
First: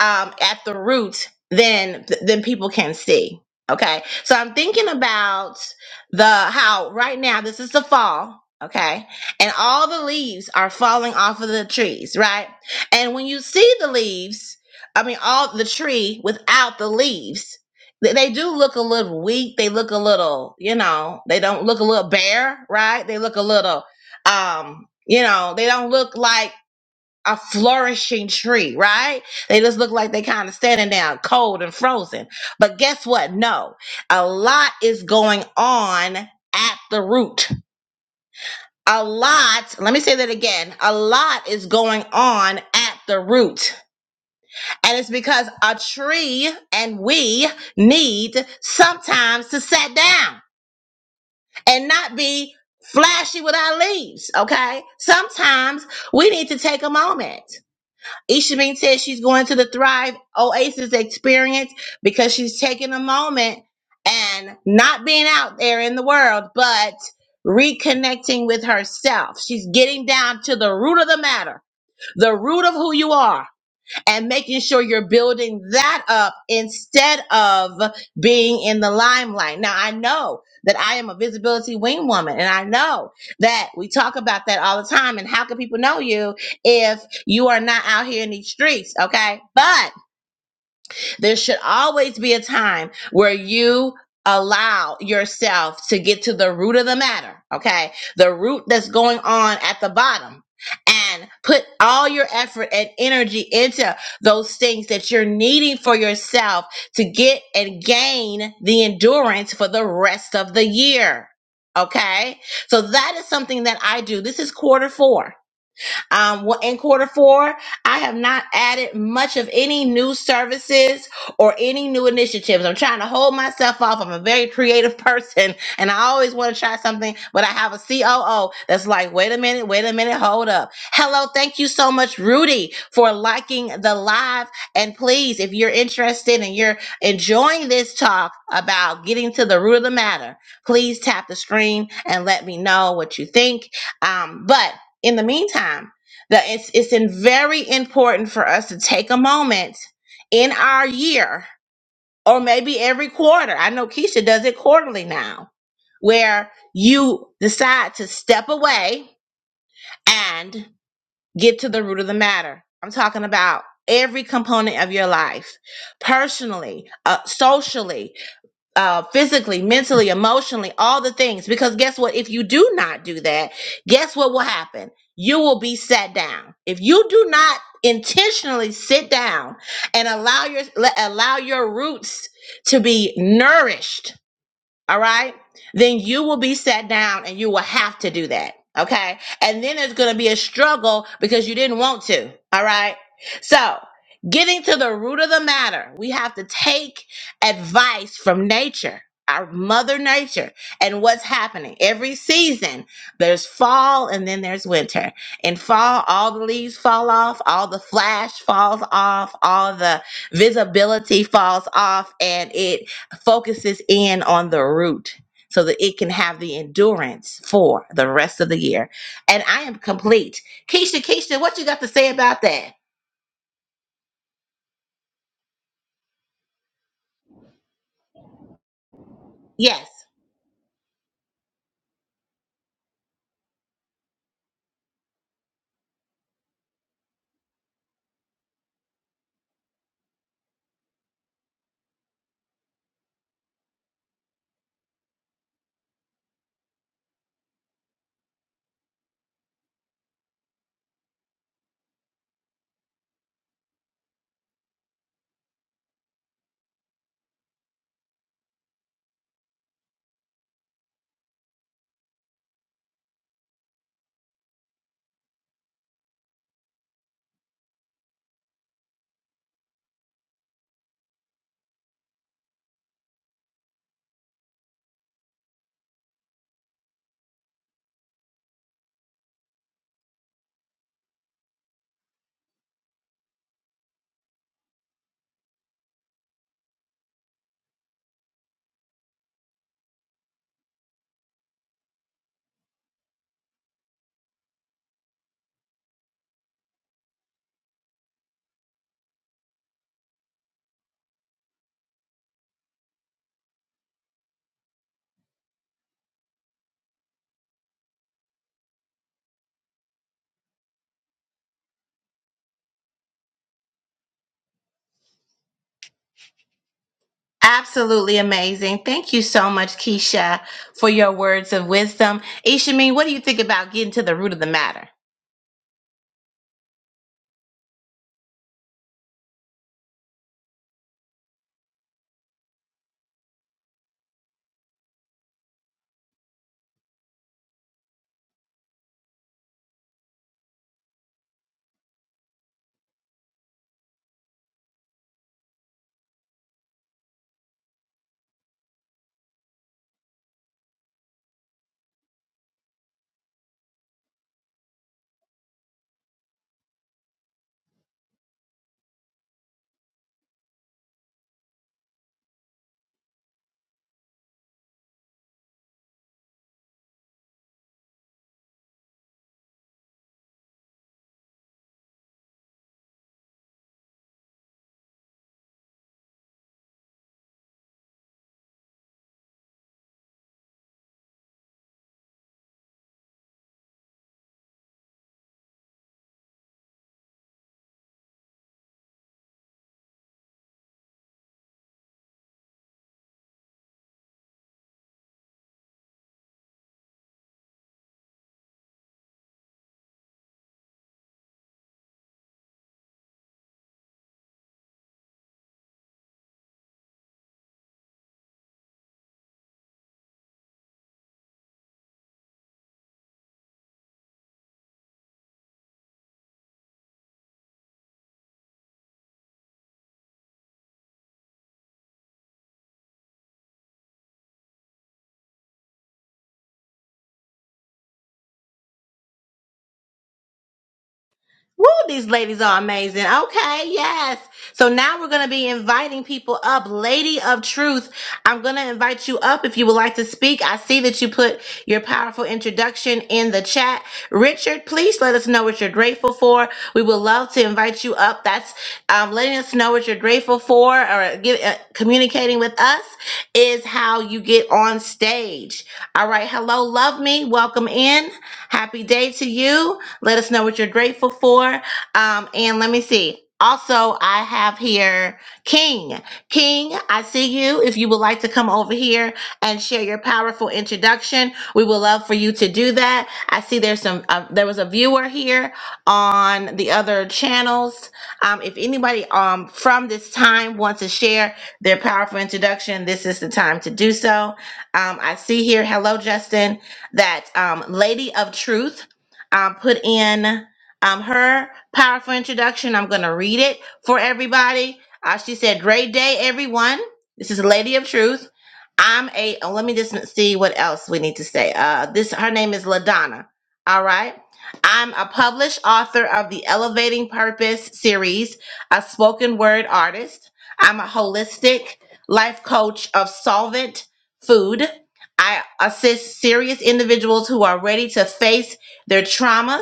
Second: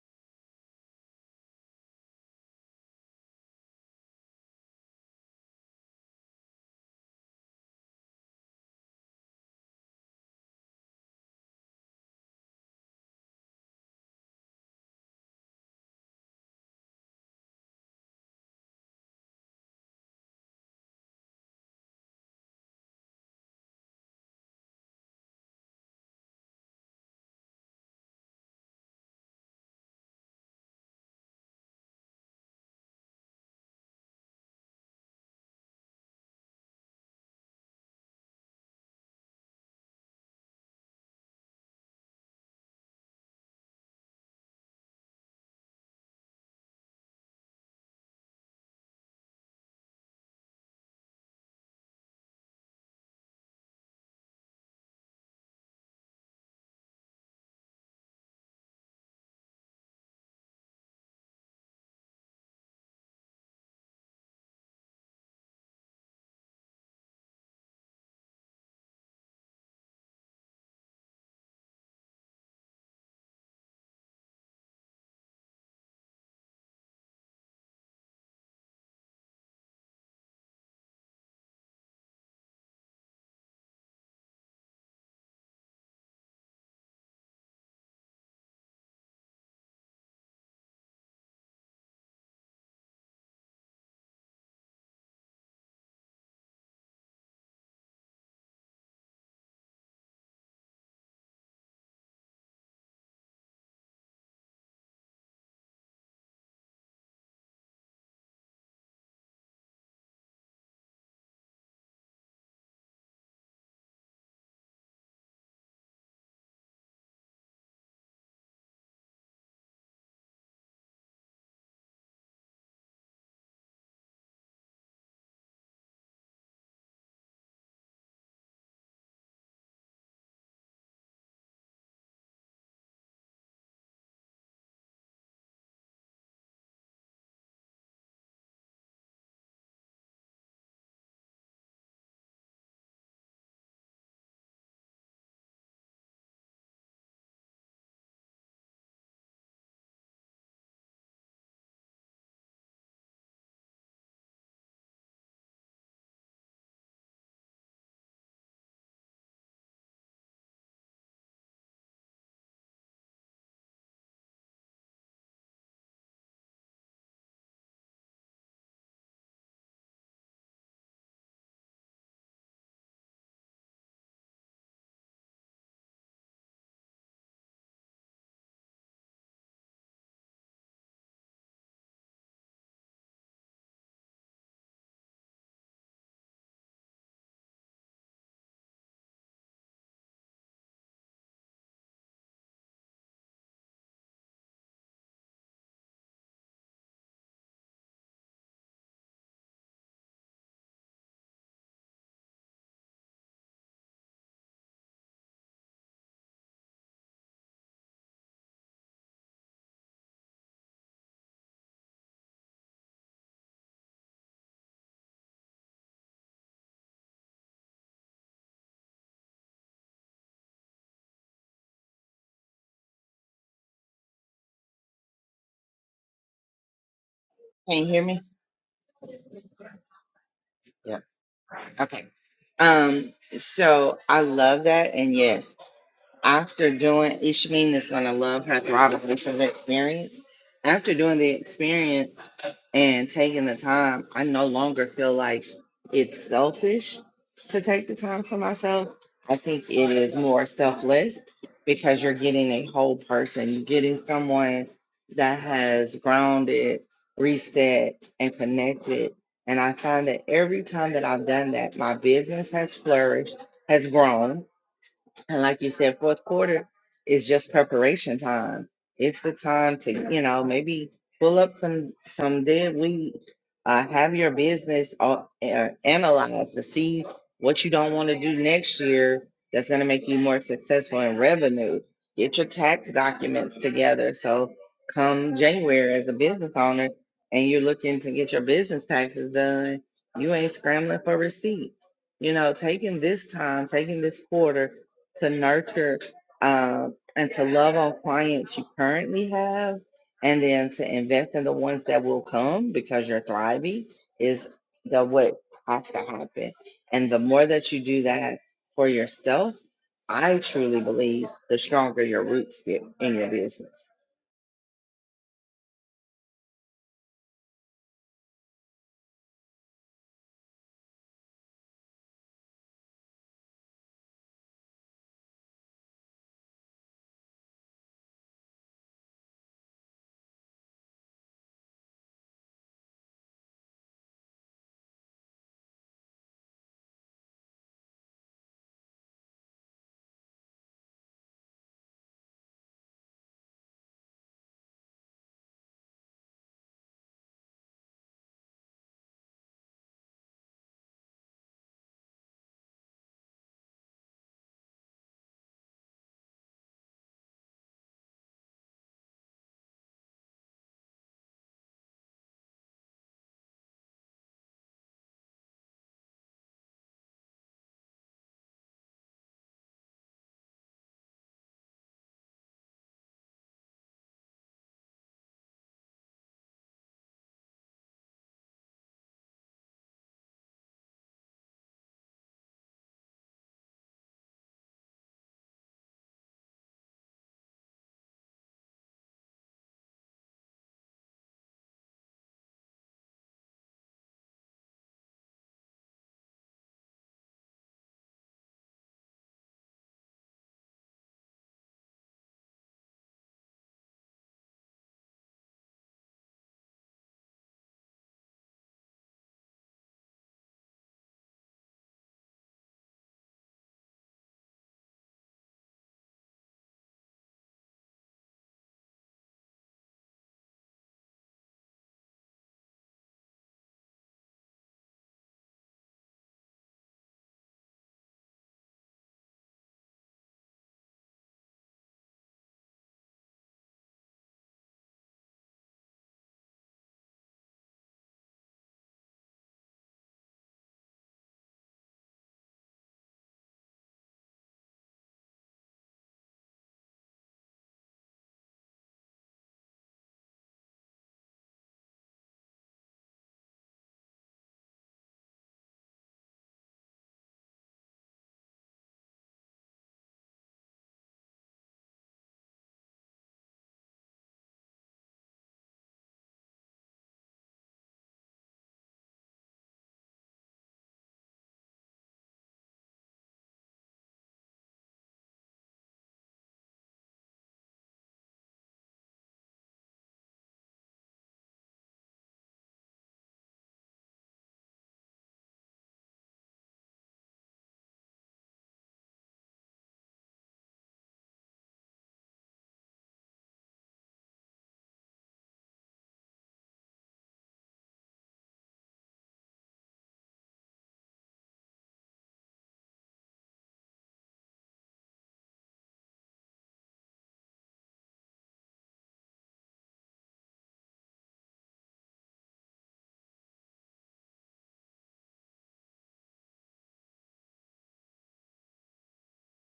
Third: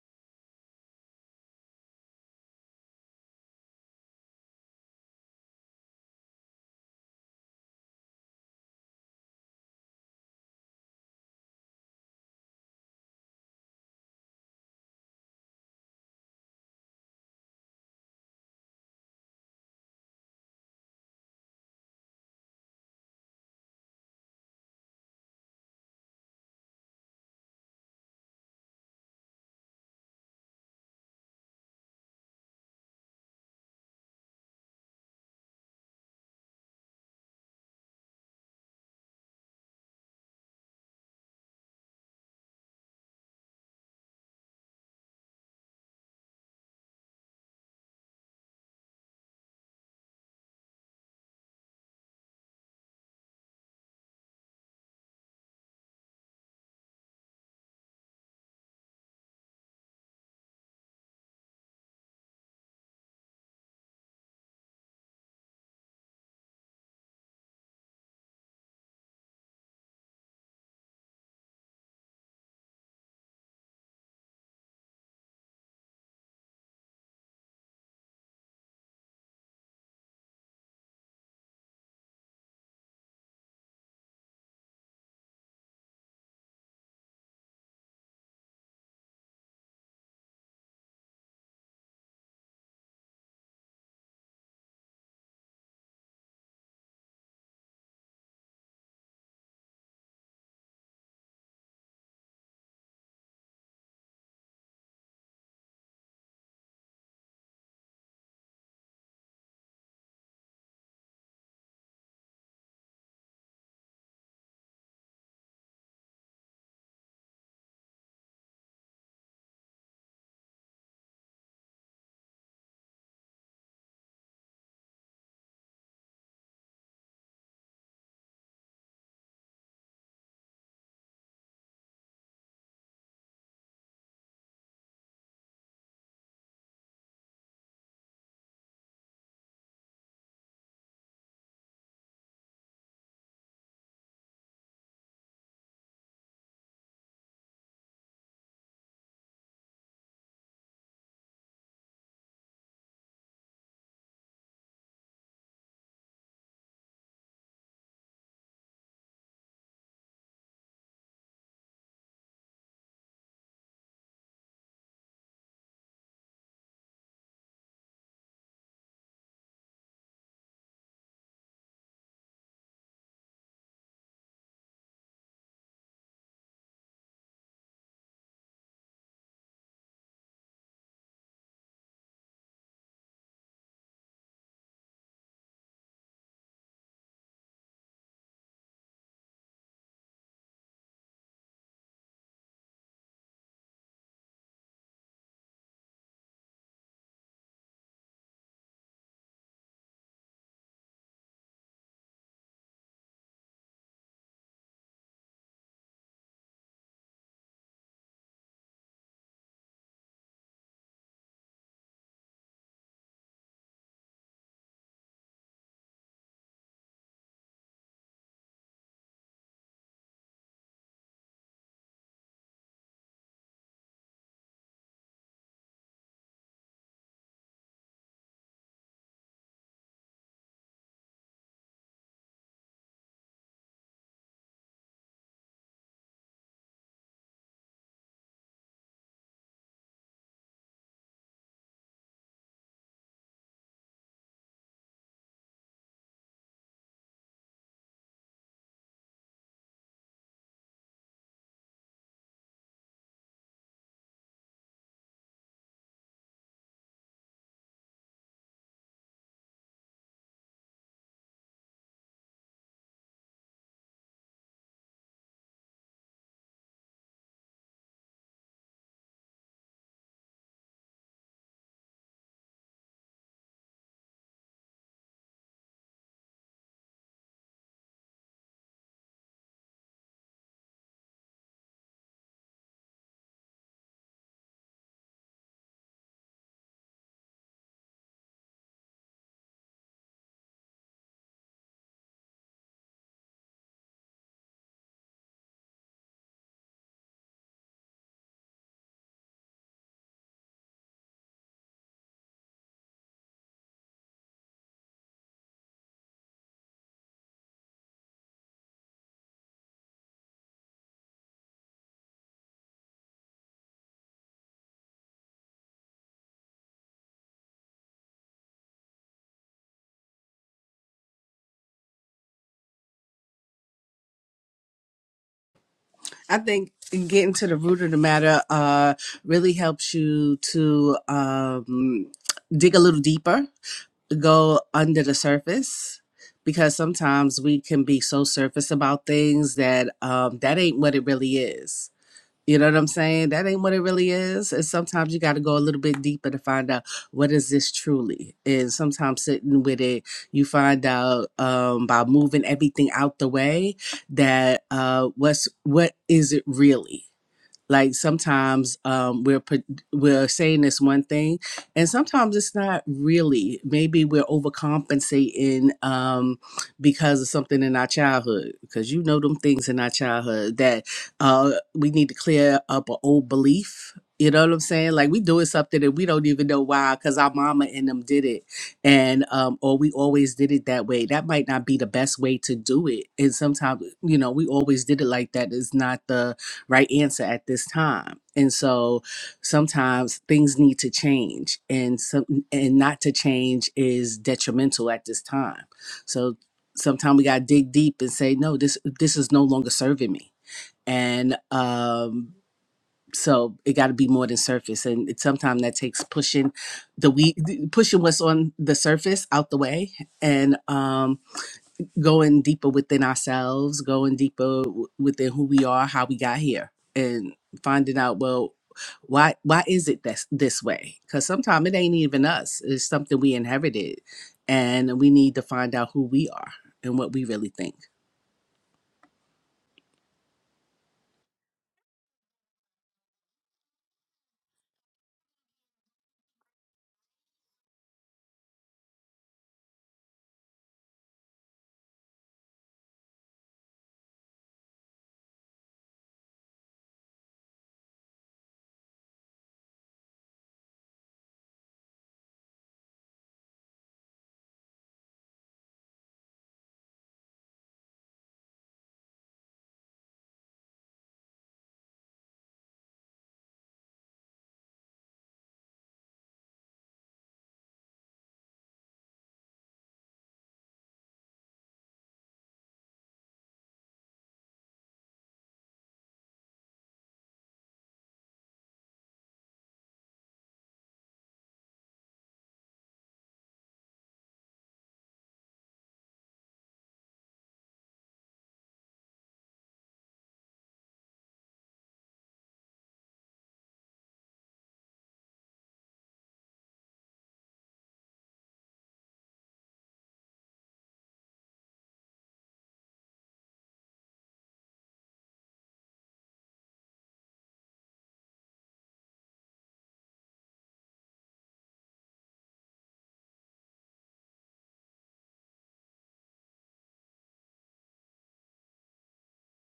[SPEAKER 2] um, at the root, then then people can see. Okay, so I'm thinking about the how right now this is the fall. Okay, and all the leaves are falling off of the trees, right? And when you see the leaves, I mean, all the tree without the leaves, they, they do look a little weak. They look a little, you know, they don't look a little bare, right? They look a little, um, you know, they don't look like a flourishing tree, right? They just look like they kind of standing down cold and frozen. But guess what? No, a lot is going on at the root. A lot, let me say that again. A lot is going on at the root. And it's because a tree and we need sometimes to sit down and not be flashy with our leaves, okay? Sometimes we need to take a moment. Ishamin says she's going to the Thrive Oasis experience because she's taking a moment and not being out there in the world, but reconnecting with herself. She's getting down to the root of the matter, the root of who you are and making sure you're building that up instead of being in the limelight. Now, I know that I am a visibility wing woman, and I know that we talk about that all the time. And how can people know you if you are not out here in these streets? Okay. But there should always be a time where you allow yourself to get to the root of the matter, okay? The root that's going on at the bottom. And put all your effort and energy into those things that you're needing for yourself to get and gain the endurance for the rest of the year. Okay? So that is something that I do. This is quarter four. Um, well, in quarter four, I have not added much of any new services or any new initiatives. I'm trying to hold myself off. I'm a very creative person and I always want to try something, but I have a COO that's like, wait a minute, wait a minute, hold up. Hello, thank you so much, Rudy, for liking the live. And please, if you're interested and you're enjoying this talk about getting to the root of the matter, please tap the screen and let me know what you think. Um, but in the meantime, that it's it's in very important for us to take a moment in our year or maybe every quarter. I know Keisha does it quarterly now, where you decide to step away and get to the root of the matter. I'm talking about every component of your life, personally, uh, socially, uh, physically, mentally, emotionally, all the things. Because guess what? If you do not do that, guess what will happen? You will be sat down. If you do not intentionally sit down and allow your allow your roots to be nourished all right, then you will be sat down and you will have to do that. Okay. And then there's going to be a struggle because you didn't want to. All right. So getting to the root of the matter, we have to take advice from nature. Our mother nature and what's happening every season. There's fall and then there's winter. In fall, all the leaves fall off, all the flash falls off, all the visibility falls off, and it focuses in on the root so that it can have the endurance for the rest of the year. And I am complete. Keisha, Keisha, what you got to say about that?
[SPEAKER 1] you hear me?
[SPEAKER 2] Yes.
[SPEAKER 1] Yeah. Okay. Um, so I love that. And yes. after doing Ishmin is gonna love her throttle versus experience. After doing the experience and taking the time, I no longer feel like it's selfish to take the time for myself. I think it is more selfless because you're getting a whole person. You're getting someone that has grounded, reset, and connected. And I find that every time that I've done that, my business has flourished, has grown and like you said, fourth quarter is just preparation time. It's the time to, you know, maybe pull up some some dead weed, uh, have your business uh, uh, analyzed to see what you don't want to do next year that's going to make you more successful in revenue. Get your tax documents together. So come January as a business owner and you're looking to get your business taxes done, you ain't scrambling for receipts. You know, taking this time, taking this quarter to nurture um, and to love on clients you currently have, and then to invest in the ones that will come because you're thriving is the what has to happen. And the more that you do that for yourself, I truly believe the stronger your roots get in your business.
[SPEAKER 2] Absolutely amazing. Thank you so much, Keisha, for your words of wisdom. Ishameen, what do you think about getting to the root of the matter?
[SPEAKER 3] I think getting to the root of the matter uh, really helps you to um, dig a little deeper, go under the surface, because sometimes we can be so surface about things that um, that ain't what it really is. You know what I'm saying? That ain't what it really is. And sometimes you got to go a little bit deeper to find out what is this truly. And sometimes sitting with it, you find out um, by moving everything out the way that uh, what's what is it really? like sometimes um, we're put- we're saying this one thing and sometimes it's not really maybe we're overcompensating um, because of something in our childhood because you know them things in our childhood that uh, we need to clear up an old belief you know what i'm saying like we doing something that we don't even know why because our mama and them did it and um, or we always did it that way that might not be the best way to do it and sometimes you know we always did it like that is not the right answer at this time and so sometimes things need to change and some and not to change is detrimental at this time so sometimes we got to dig deep and say no this this is no longer serving me and um so it got to be more than surface and it, sometimes that takes pushing the we pushing what's on the surface out the way and um going deeper within ourselves, going deeper w- within who we are, how we got here, and finding out well why why is it this this way? Because sometimes it ain't even us; it's something we inherited, and we need to find out who we are and what we really think.
[SPEAKER 2] Woo, these ladies are amazing. Okay, yes. So now we're going to be inviting people up. Lady of Truth, I'm going to invite you up if you would like to speak. I see that you put your powerful introduction in the chat. Richard, please let us know what you're grateful for. We would love to invite you up. That's um, letting us know what you're grateful for or get, uh, communicating with us is how you get on stage. All right. Hello, love me. Welcome in. Happy day to you. Let us know what you're grateful for. Um, and let me see. Also, I have here King. King, I see you. If you would like to come over here and share your powerful introduction, we would love for you to do that. I see there's some. Uh, there was a viewer here on the other channels. Um, if anybody um from this time wants to share their powerful introduction, this is the time to do so. Um, I see here. Hello, Justin. That um, Lady of Truth um, put in um, her powerful introduction. I'm going to read it for everybody. Uh, she said, Great day, everyone. This is a Lady of Truth. I'm a, oh, let me just see what else we need to say. Uh, this Her name is LaDonna. All right. I'm a published author of the Elevating Purpose series, a spoken word artist. I'm a holistic life coach of solvent food. I assist serious individuals who are ready to face their traumas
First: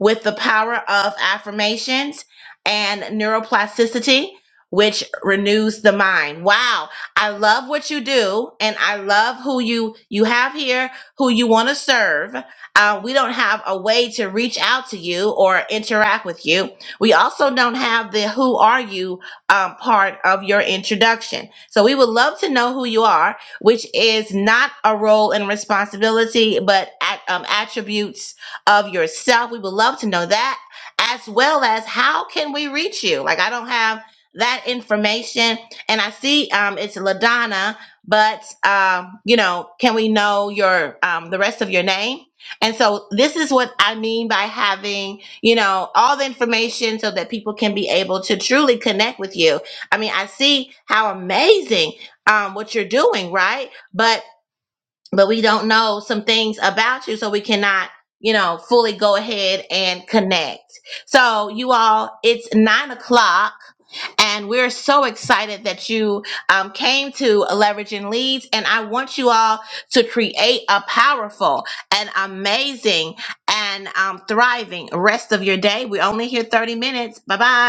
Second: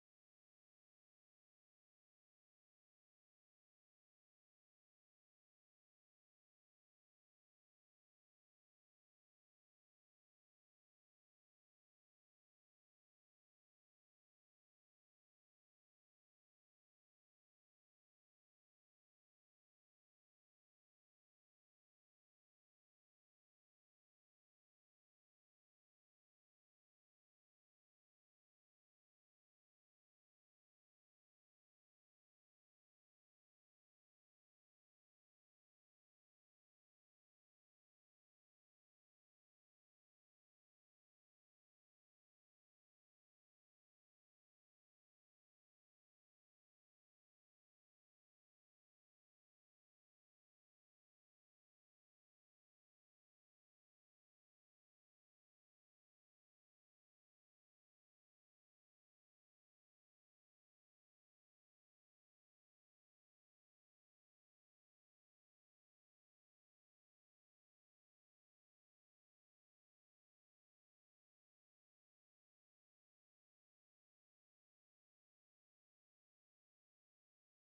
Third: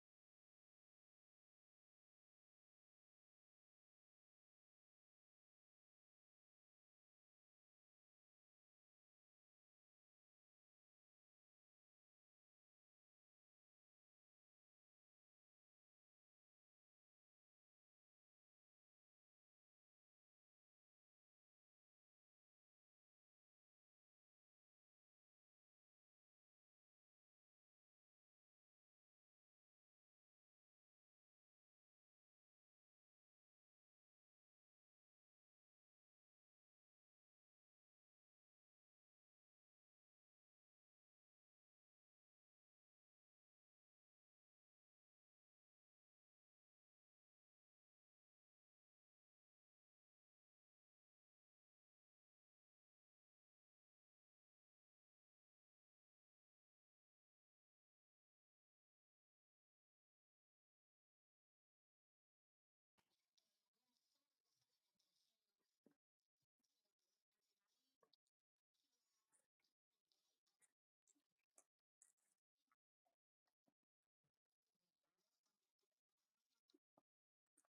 [SPEAKER 2] with the power of affirmations and neuroplasticity, which renews the mind. Wow. I love what you do and I love who you you have here, who you want to serve. Uh, we don't have a way to reach out to you or interact with you. We also don't have the who are you um, part of your introduction. So we would love to know who you are, which is not a role and responsibility, but at, um, attributes of yourself. We would love to know that, as well as how can we reach you? Like I don't have that information, and I see um, it's Ladonna, but um, you know, can we know your um, the rest of your name? And so this is what I mean by having, you know, all the information so that people can be able to truly connect with you. I mean, I see how amazing um, what you're doing, right? But but we don't know some things about you, so we cannot, you know, fully go ahead and connect. So, you all, it's nine o'clock, and we're so excited that you um, came to Leveraging Leads. And I want you all to create a powerful and amazing and um, thriving rest of your day. We're only here 30 minutes. Bye bye.